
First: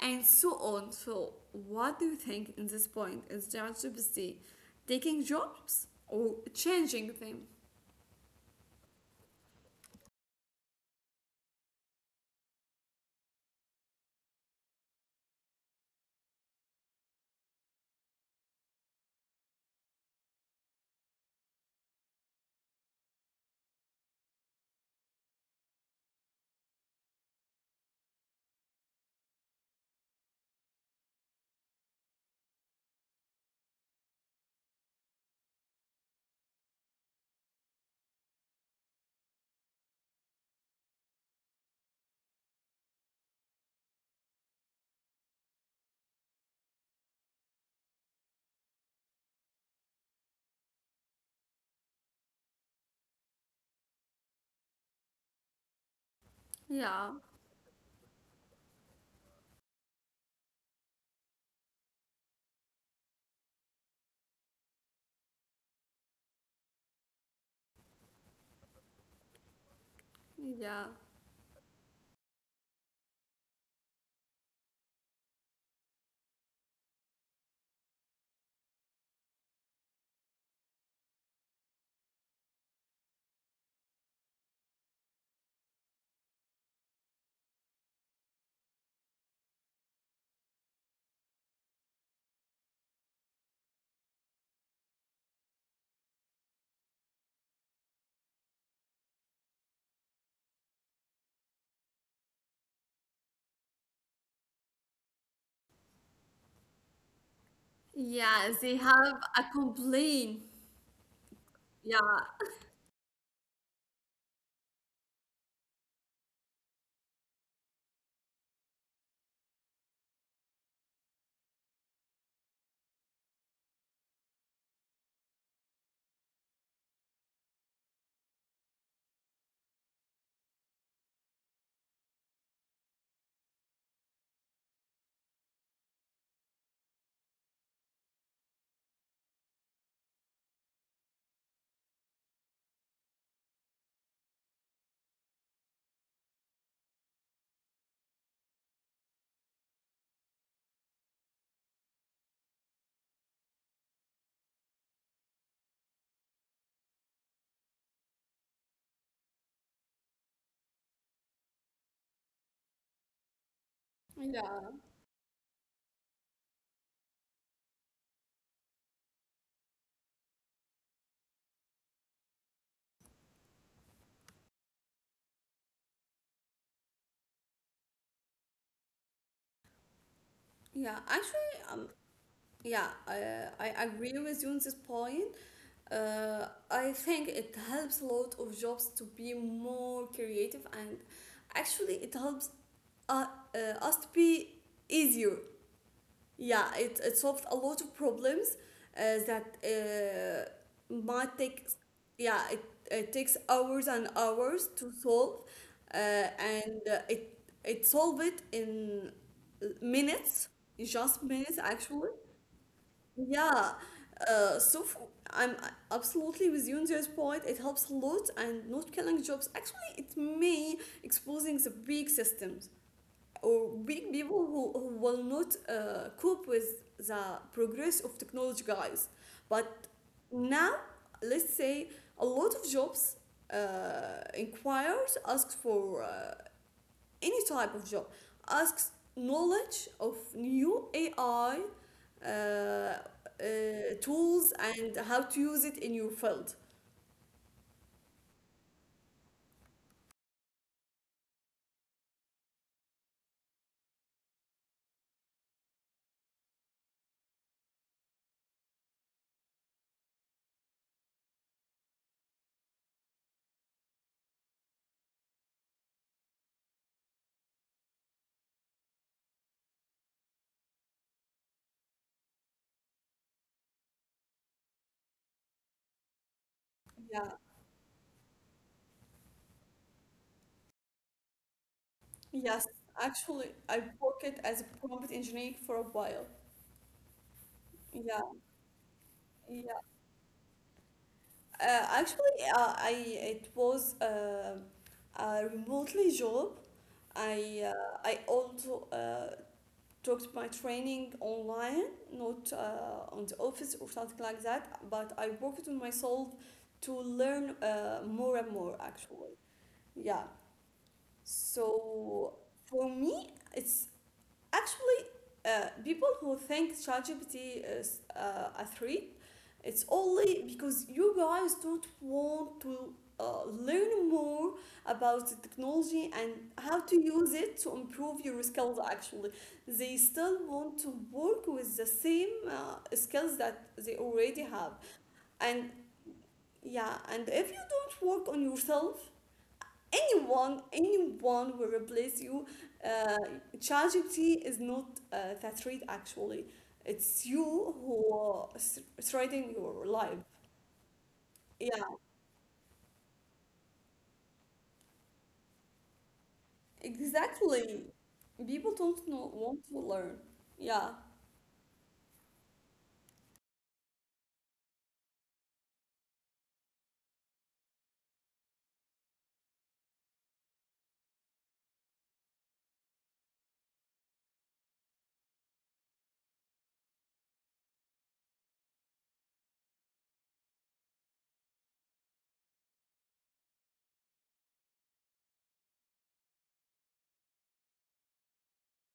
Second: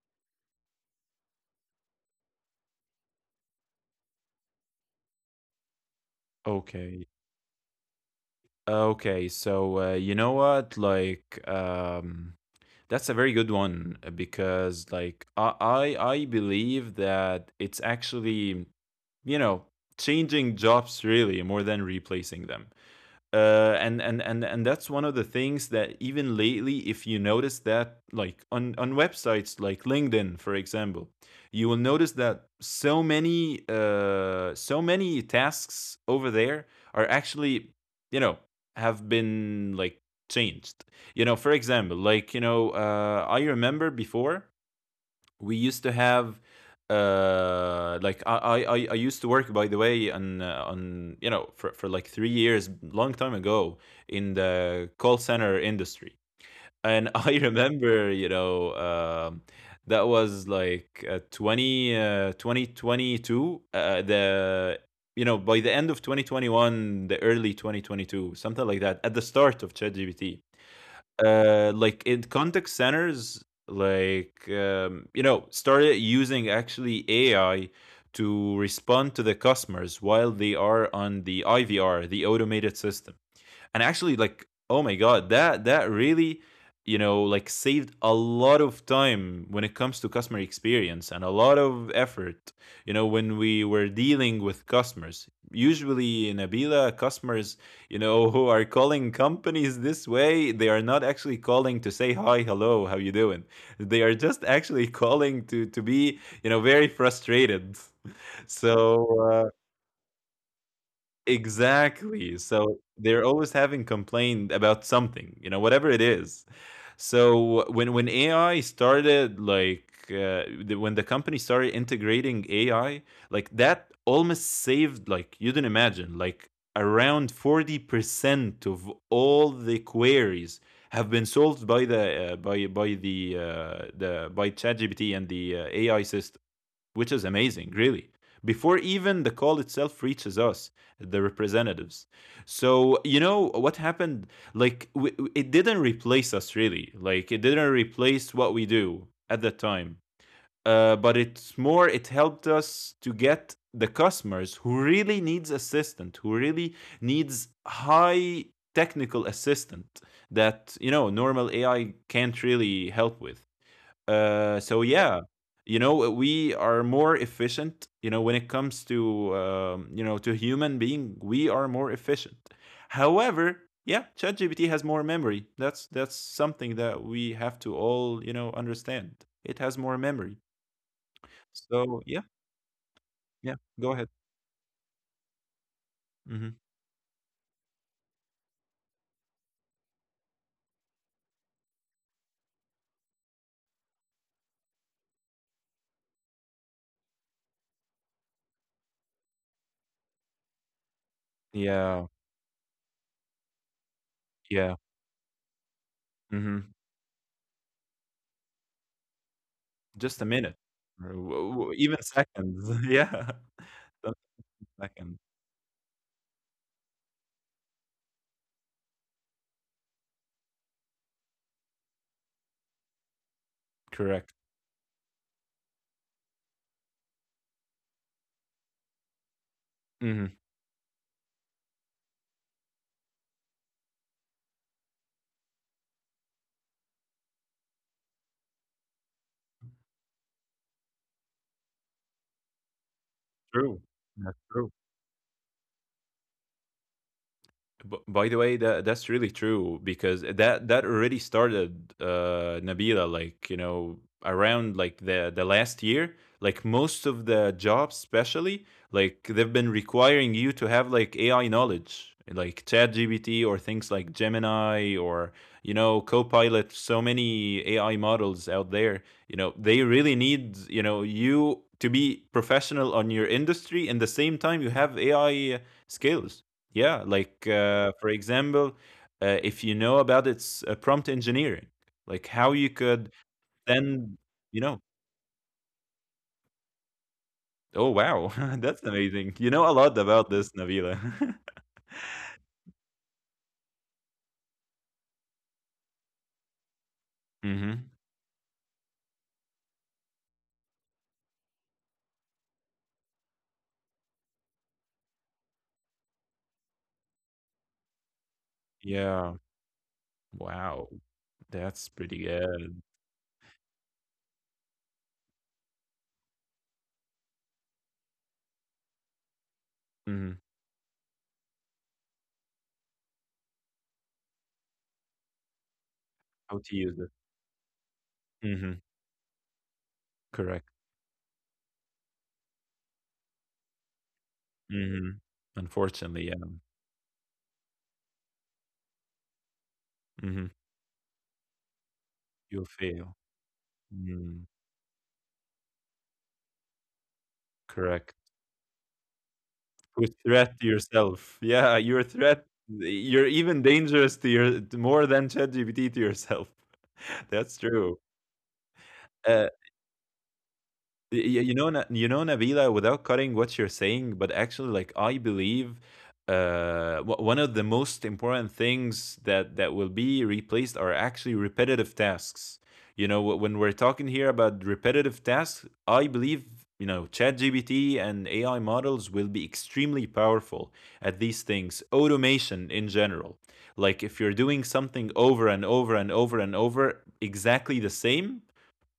S1: and so on. So, what do you think in this point? Is ChatGPT taking jobs or changing
S2: Okay.
S1: them?
S2: Okay, so you know what? Like, that's a very good one because, like, I believe that it's actually, you know, changing jobs really more than replacing them, and that's one of the things that even lately, if you notice that, like, on websites like LinkedIn, for example, you will notice that so many tasks over there are actually, you know, have been, like, changed. You know, for example, like, you know, I remember before we used to have like I used to work, by the way, on, you know, for like 3 years, long time ago, in the call center industry.
S1: Yeah,
S2: And [laughs] I remember, you know, that was like uh, 20 uh, 2022, the, you know, by the end of 2021, the early 2022, something like that, at the start of ChatGPT.
S1: yeah,
S2: Like, in contact centers, like, you know, started using actually AI to respond to the customers while they are on the IVR, the automated system. And actually, like, oh my God, that really, you know, like, saved a lot of time when it comes to customer experience and a lot of effort, you know, when we were dealing with customers. Usually in abila customers, you know, [laughs] who are calling companies this way, they are not actually calling to say hi, hello, how you doing — they are just actually [laughs] calling to be, you know, very frustrated. [laughs]
S1: yeah. They
S2: So
S1: have a complaint. Yeah,
S2: exactly. So they're always having complained about something, you know, whatever it is. So when AI started, like, when the company started integrating AI, like that almost saved, like you didn't imagine, like around 40% of all the queries have been solved by the by ChatGPT and the AI system, which is amazing, really. Before even the call itself reaches us, the representatives. So, you know what happened? Like, it didn't replace us, really. Like, it didn't replace what we do at that time. But it's more, it helped us to get the customers who really needs assistant, who really needs high technical assistant that, you know, normal AI can't really help with.
S1: yeah,
S2: So yeah, you know, we are more efficient. You know, when it comes to you know, to human being, we are more efficient. However, yeah, ChatGPT has more memory. That's something that we have to all, you know, understand. It has more memory.
S1: yeah. Actually,
S2: So yeah,
S1: yeah, I,
S2: yeah.
S1: I
S2: Go ahead.
S1: agree with you on this point.
S2: Hmm.
S1: I think it helps a lot of jobs to be more creative, and actually, it helps uh, uh, us to be easier. Yeah, it solved a lot of problems uh, that might take,
S2: Yeah,
S1: yeah, it takes hours and hours
S2: yeah.
S1: to solve, uh,
S2: hmm
S1: and uh, it solved it in
S2: Just a
S1: minutes,
S2: minute, or
S1: just minutes
S2: even
S1: actually
S2: seconds. [laughs] Yeah,
S1: yeah,
S2: [laughs] something
S1: so f
S2: second.
S1: I'm absolutely with you on this point. It helps a lot, and not killing jobs, actually it may exposing the big systems or big
S2: Correct.
S1: people who will not cope with the progress of technology, guys. But
S2: Hmm.
S1: now, let's say a lot of jobs inquires asks for any type of job asks knowledge of new AI uh, uh,
S2: True. That's
S1: tools
S2: true.
S1: and how to use it in your field.
S2: By the way, that's really true because that already started, Nabila. Like, you know, around, like, the last year, like most of the jobs, especially like they've been requiring you to have, like, AI knowledge, like ChatGPT or things like Gemini or, you know, Copilot. So many AI models out there. You know, they really need, you know, you to be professional on your industry, and the same time you have AI skills. Yeah,
S1: Yeah.
S2: like, for example, if you know about its prompt engineering, like how
S1: Yes.
S2: you could
S1: Actually, I worked
S2: then,
S1: as
S2: you
S1: a
S2: know —
S1: prompt engineer for a while.
S2: oh,
S1: Yeah.
S2: wow, [laughs] that's amazing. You know a
S1: Yeah.
S2: lot about this, Nabila.
S1: Actually, I it was a remotely job.
S2: [laughs] Hmm.
S1: I also took my training online, not on the office or something like that, but I worked on myself to learn more and more actually.
S2: Yeah.
S1: Yeah.
S2: Wow, that's pretty
S1: So
S2: good.
S1: for me, it's actually people who think ChatGPT is a threat, it's
S2: Hmm.
S1: only because you guys don't want to learn more about the technology and
S2: How to
S1: how to
S2: use it?
S1: use it to improve your
S2: Hmm.
S1: skills. Actually, they still
S2: Correct.
S1: want to work with the same skills that they already have,
S2: Hmm.
S1: and
S2: Unfortunately, yeah.
S1: yeah, and if you don't work on yourself
S2: Hmm.
S1: anyone anyone will replace
S2: You'll
S1: you.
S2: fail.
S1: uh,
S2: Mm.
S1: ChatGPT is not that read actually it's you
S2: Correct.
S1: who is threading your
S2: To
S1: life.
S2: threat yourself. Yeah, you're a
S1: Yeah,
S2: threat. You're even dangerous to your more than ChatGPT to yourself. [laughs] That's
S1: exactly.
S2: true.
S1: People don't know
S2: Uh,
S1: want to learn. Yeah,
S2: You know, you know, Nabila, without cutting what you're saying, but actually, like, I believe, one of the most important things that will be replaced are actually repetitive tasks. You know, when we're talking here about repetitive tasks, I believe, you know, ChatGPT and AI models will be extremely powerful at these things. Automation in general, like if you're doing something over and over and over and over, exactly the same,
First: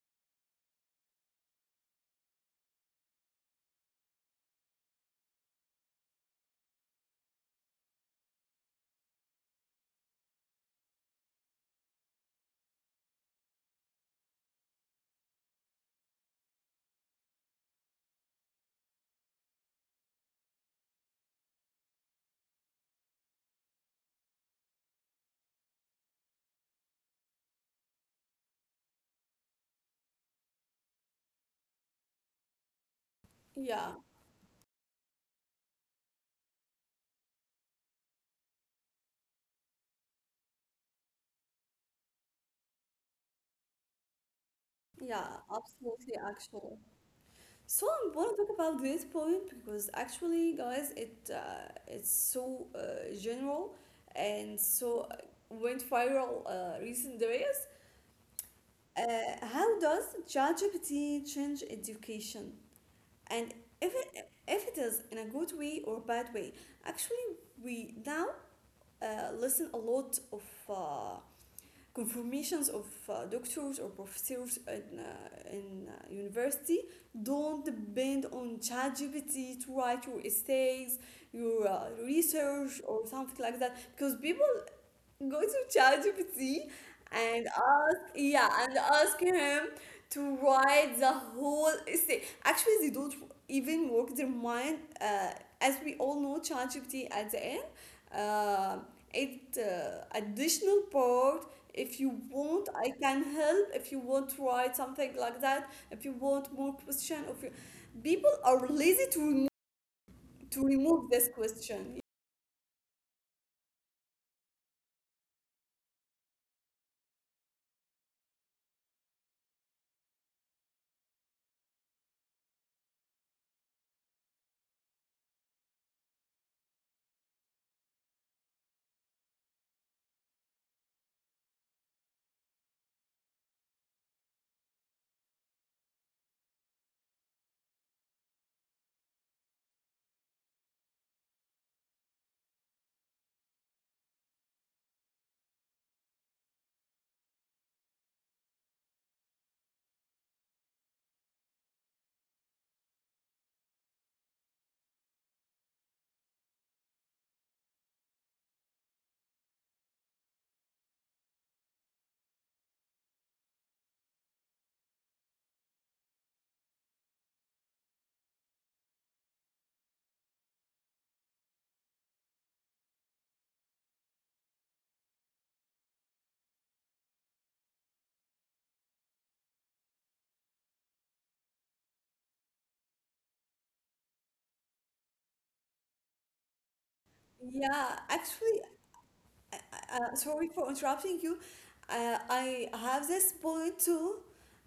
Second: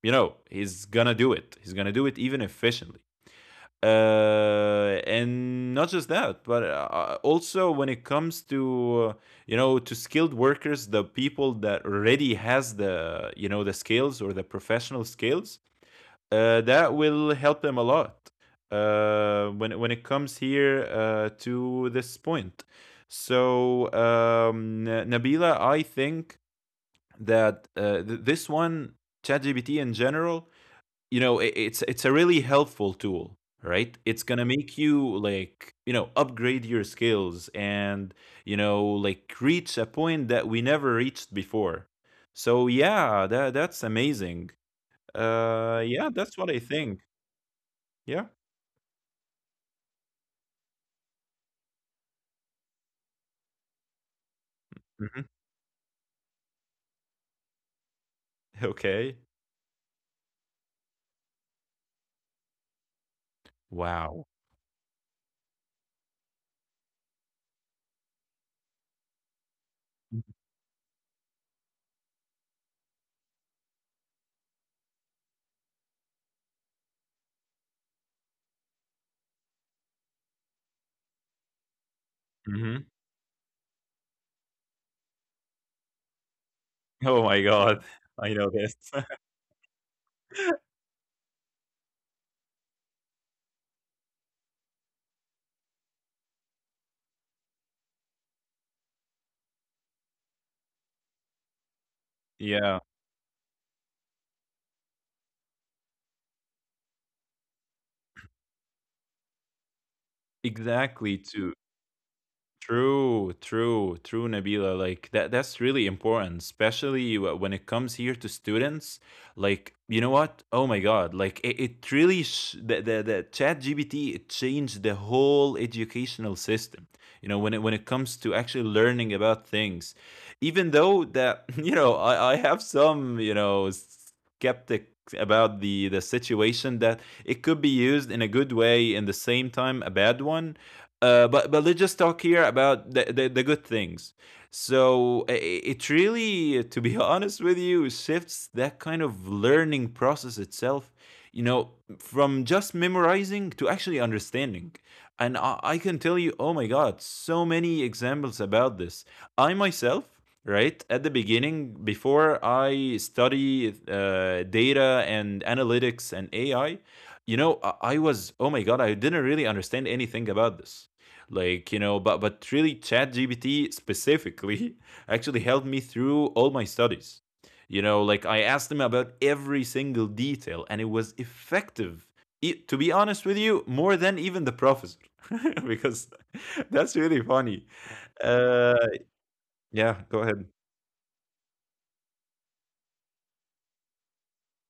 S2: you know, he's gonna do it, he's gonna do it even efficiently. And not just that, but also when it comes to, you know, to skilled workers, the people that already has, the you know, the skills or the professional skills, that will help them a lot when it comes here, to this point. So Nabila, I think that, this one, ChatGPT in general, you know, it's a really helpful tool,
S1: yeah,
S2: right? It's gonna make you, like, you know, upgrade your skills and, you know, like, reach a point that we never reached before. So yeah, that's amazing.
S1: yeah,
S2: Yeah,
S1: absolutely
S2: that's what I
S1: actually.
S2: think.
S1: So I
S2: Yeah.
S1: want to talk about this point because actually guys it it's so general and so
S2: Hmm.
S1: went viral recent days.
S2: [laughs]
S1: Uh,
S2: Okay.
S1: how does ChatGPT change education? And
S2: Wow.
S1: if it is in a good way or bad way? Actually, we now listen a lot of uh, confirmations of doctors or professors in university. Don't depend on ChatGPT to write your essays, your
S2: Hmm.
S1: research or something like that, because people go to ChatGPT
S2: [laughs] Oh my
S1: and
S2: God. [laughs] I know
S1: yeah,
S2: this.
S1: and
S2: [laughs]
S1: ask him to write the whole essay. Actually, they don't even work their mind. As we all know, ChatGPT at the end, uh, it additional part. If you want,
S2: Yeah,
S1: I can help. If you want to write something like that, if you want more question, if you, people are lazy to to remove
S2: exactly.
S1: this
S2: to
S1: question.
S2: True, true, true, Nabila. Like, that's really important, especially when it comes here to students. Like, you know what? Oh my God. Like, it really the chat GPT, it changed the whole educational system. You know, when it comes to actually learning about things. Even though that, [laughs] you know, I have some, you know, skeptic about the situation that it could be used in a good way in the same time a bad one. But let's just talk here about the good things. So it really, to be [laughs] honest with you, shifts that kind of learning process itself, you know, from just memorizing to actually understanding. And I can tell you, oh my God, so many examples about this. I myself, right, at the beginning, before I study data and analytics and AI, you know, I was, oh my God, I didn't really understand anything about this, like, you know. But really ChatGPT specifically [laughs] actually helped me through all my studies, you know, like. I asked him about every single detail and it was effective. To be honest with you, more than even the professor. [laughs] Because [laughs] that's really funny.
S1: Yeah, actually,
S2: uh
S1: uh,
S2: yeah, go ahead.
S1: sorry for interrupting you. I have this point too.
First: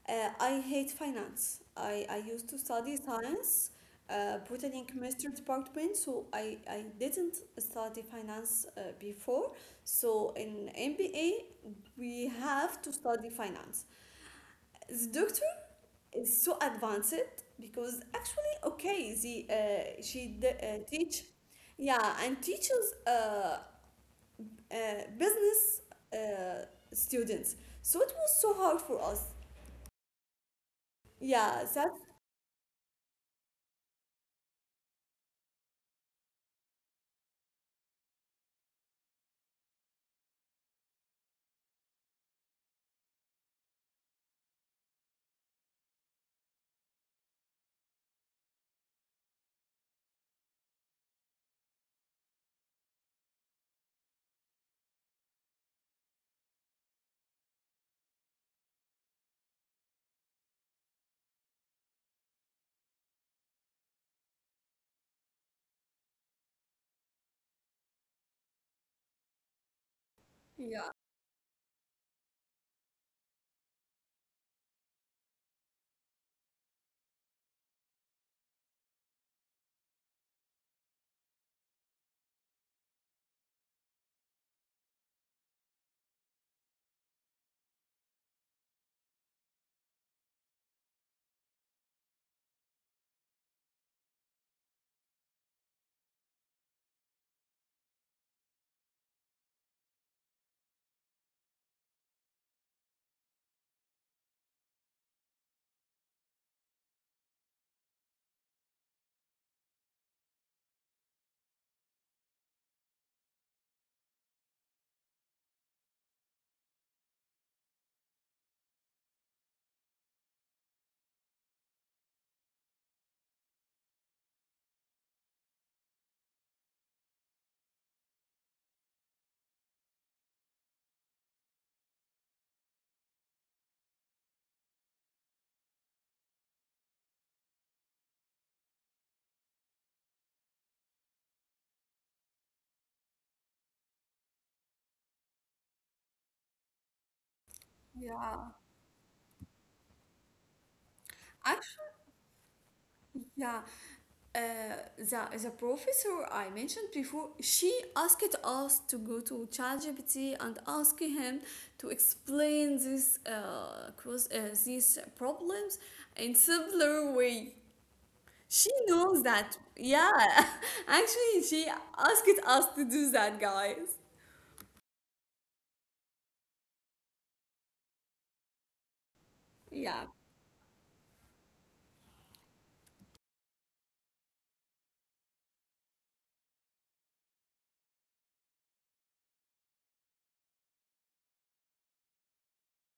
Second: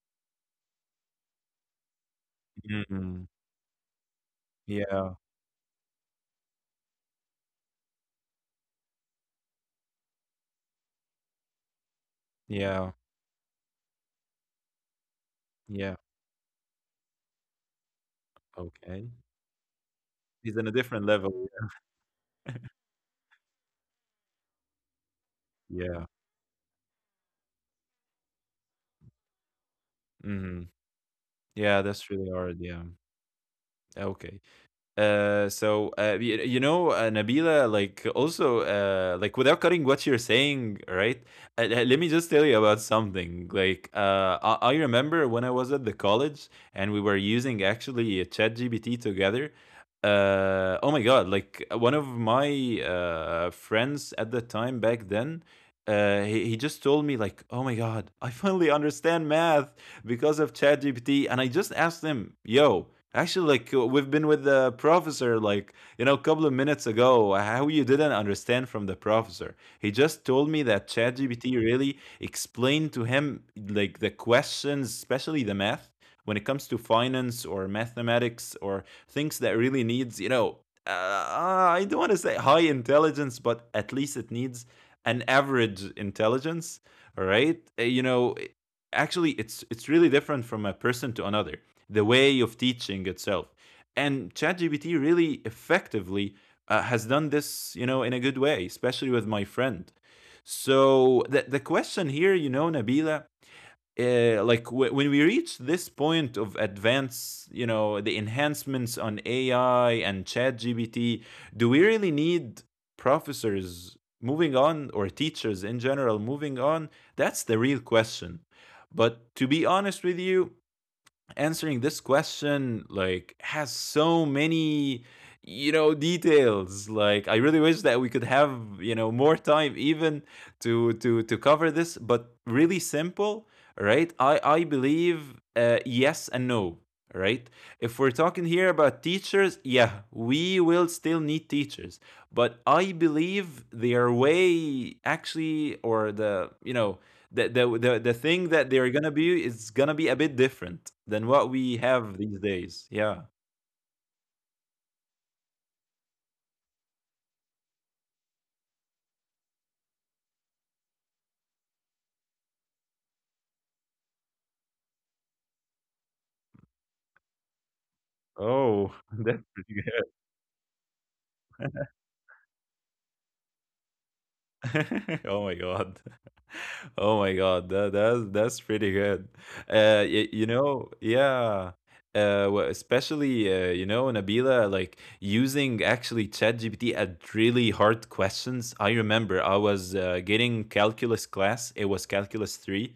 S1: I hate finance. I used to study
S2: Mm,
S1: science, botany and
S2: yeah,
S1: chemistry department, so I didn't study finance before. So in MBA, we
S2: yeah,
S1: have to study finance. The doctor
S2: yeah.
S1: is so advanced because actually,
S2: Okay.
S1: okay, the, uh, she
S2: He's in
S1: d-
S2: a
S1: uh,
S2: different level,
S1: teach, yeah, and teaches business
S2: yeah.
S1: uh, students. So it was so hard for us.
S2: Hmm. Yeah,
S1: Yeah,
S2: that's
S1: that's
S2: really hard, yeah. Okay. So, you know, Nabila, like also, like, without cutting what you're saying, right? Let me just tell you about something. Like, I remember when I was at the college and we were using actually ChatGPT together. Oh my God! Like, one of my friends at the time back then, he just told me like, "Oh my God, I finally understand math," because of ChatGPT. And I just asked them, yo, actually, like, we've been with the professor, like, you know, a couple of minutes ago — how you didn't understand from the professor? He just told me that
S1: yeah,
S2: ChatGPT really explained to him, like, the questions, especially the math. When it comes to finance or mathematics or things that really needs, you know, I don't want to say high intelligence, but at least it needs an average intelligence, all right? You know, actually, it's really different from a person to another, the way of teaching itself. And ChatGPT really effectively, has done this, you know, in a good way, especially with my friend. So the question here, you know, Nabila, like, when we reach this point of advance, you know, the enhancements on AI and Chat GPT, do we really need professors moving on, or teachers in general moving on? That's the real question. But to be honest with you, answering this question, like, has so many, you know, details. Like, I really wish that we could have, you know, more time even to cover this, but really simple, right? I believe, yes and no, right? If we're talking here about teachers, yeah, we will still need teachers. But I believe their way actually, or, the you know, the thing
S1: yeah.
S2: that they're gonna be is gonna be a bit different than what we
S1: Actually,
S2: have these days. Yeah.
S1: yeah. Uh, the professor I mentioned before, she asked us to go to ChatGPT and ask him to explain this these problems in simpler way. She
S2: Oh,
S1: knows
S2: [laughs] that's
S1: that.
S2: pretty good.
S1: Yeah, [laughs] actually, she asked us to do that, guys.
S2: [laughs] Oh my God. [laughs] Oh my God, that's pretty good.
S1: Yeah,
S2: You know, yeah. Especially, you know, Nabila, like using actually ChatGPT at really hard questions. I remember I was, getting calculus class, it was calculus 3.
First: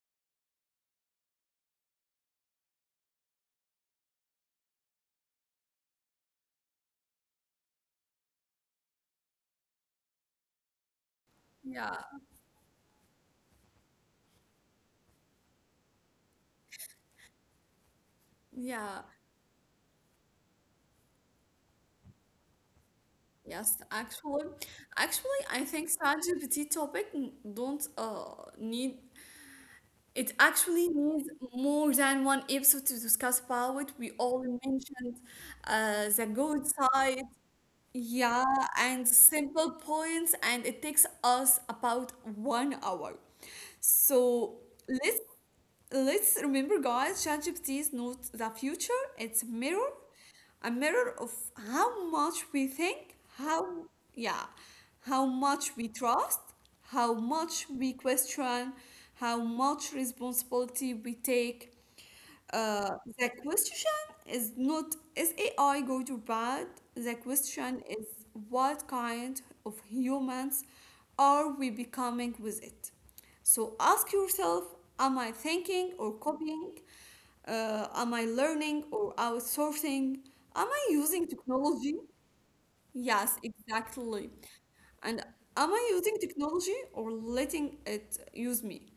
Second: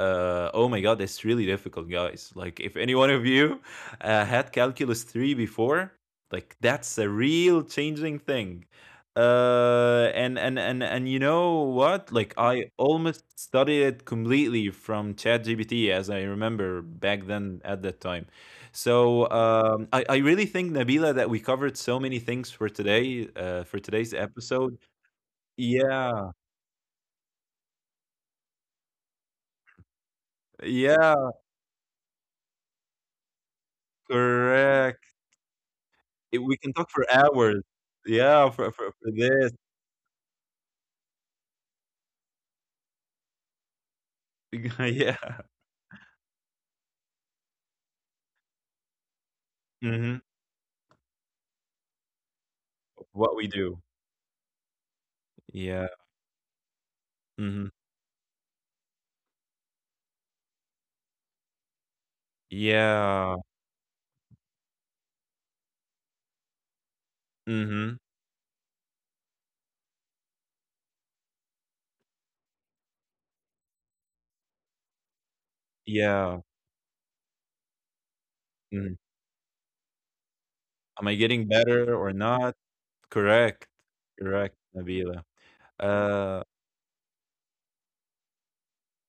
S2: Oh my God, it's really difficult, guys! Like, if any one of you had calculus 3 before, like that's a real changing thing. And you know
S1: yeah.
S2: what? Like, I almost studied it completely from ChatGPT, as I remember back then at that time.
S1: Yeah,
S2: So I really think, Nabila, that we covered so many things for today,
S1: yes,
S2: for today's
S1: actually,
S2: episode.
S1: actually, I think
S2: Yeah,
S1: ChatGPT topic don't need it, actually
S2: yeah,
S1: needs more than one episode to discuss about it. We all
S2: correct.
S1: mentioned the
S2: We
S1: good
S2: can talk for
S1: side,
S2: hours.
S1: yeah,
S2: Yeah,
S1: and
S2: for this.
S1: simple points, and it takes us about 1 hour. So
S2: [laughs] Yeah.
S1: let's let's remember, guys, ChatGPT is not the future; it's a mirror.
S2: Hmm.
S1: A mirror of how much we think,
S2: What we
S1: how,
S2: do.
S1: yeah, how much
S2: Yeah.
S1: we trust, how much
S2: Hmm.
S1: we question, how much responsibility we take. The
S2: Yeah.
S1: question is not is AI good or bad? The question
S2: Hmm.
S1: is what kind of humans are we becoming with it? So ask yourself, am I thinking or
S2: Yeah.
S1: copying? Am I
S2: Mhm.
S1: learning or outsourcing? Am I
S2: Am I
S1: using
S2: getting better or
S1: technology?
S2: not?
S1: Yes,
S2: Correct.
S1: exactly.
S2: Correct, Nabila.
S1: And am I using
S2: Uh,
S1: technology or letting it use me?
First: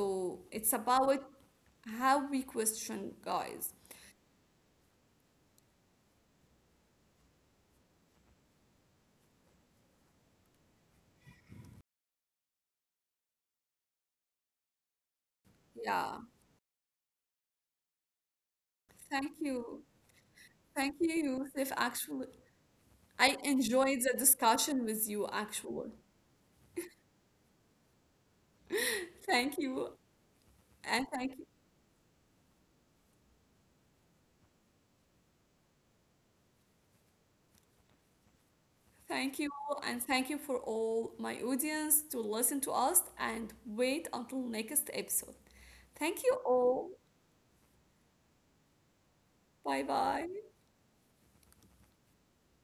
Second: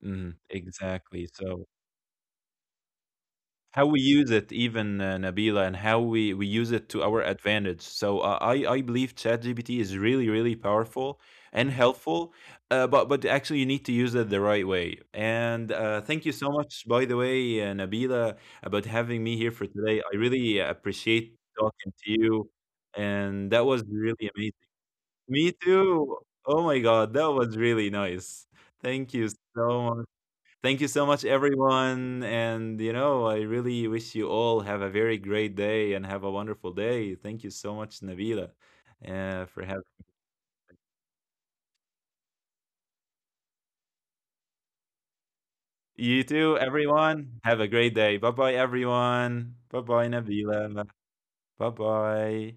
S2: mhm,
S1: it's about
S2: exactly. So
S1: how we question, guys.
S2: how we use it even, Nabila, and how we use it to our advantage. So I believe ChatGPT is really, really powerful and helpful, but, actually you need to use it the right way. And
S1: Yeah,
S2: thank you so much, by the way, Nabila, about
S1: thank
S2: having me here for
S1: you.
S2: today. I really
S1: Thank you,
S2: appreciate
S1: Yusuf.
S2: talking to
S1: Actually,
S2: you,
S1: I
S2: and that was
S1: enjoyed the
S2: really amazing.
S1: discussion with you,
S2: Me
S1: actually.
S2: too. Oh my God, that was really nice.
S1: [laughs]
S2: Thank you
S1: Thank you.
S2: so much. Thank you
S1: And
S2: so
S1: thank
S2: much,
S1: you.
S2: everyone. And you know, I really wish you all have a very great day and have a wonderful day. Thank you so much, Nabila,
S1: Thank you,
S2: for having
S1: and thank you for all my audience to listen to us and wait until next episode. Thank
S2: you
S1: you
S2: too,
S1: all.
S2: everyone. Have a great day. Bye bye, everyone.
S1: Bye
S2: Bye bye,
S1: bye.
S2: Nabila. Bye bye.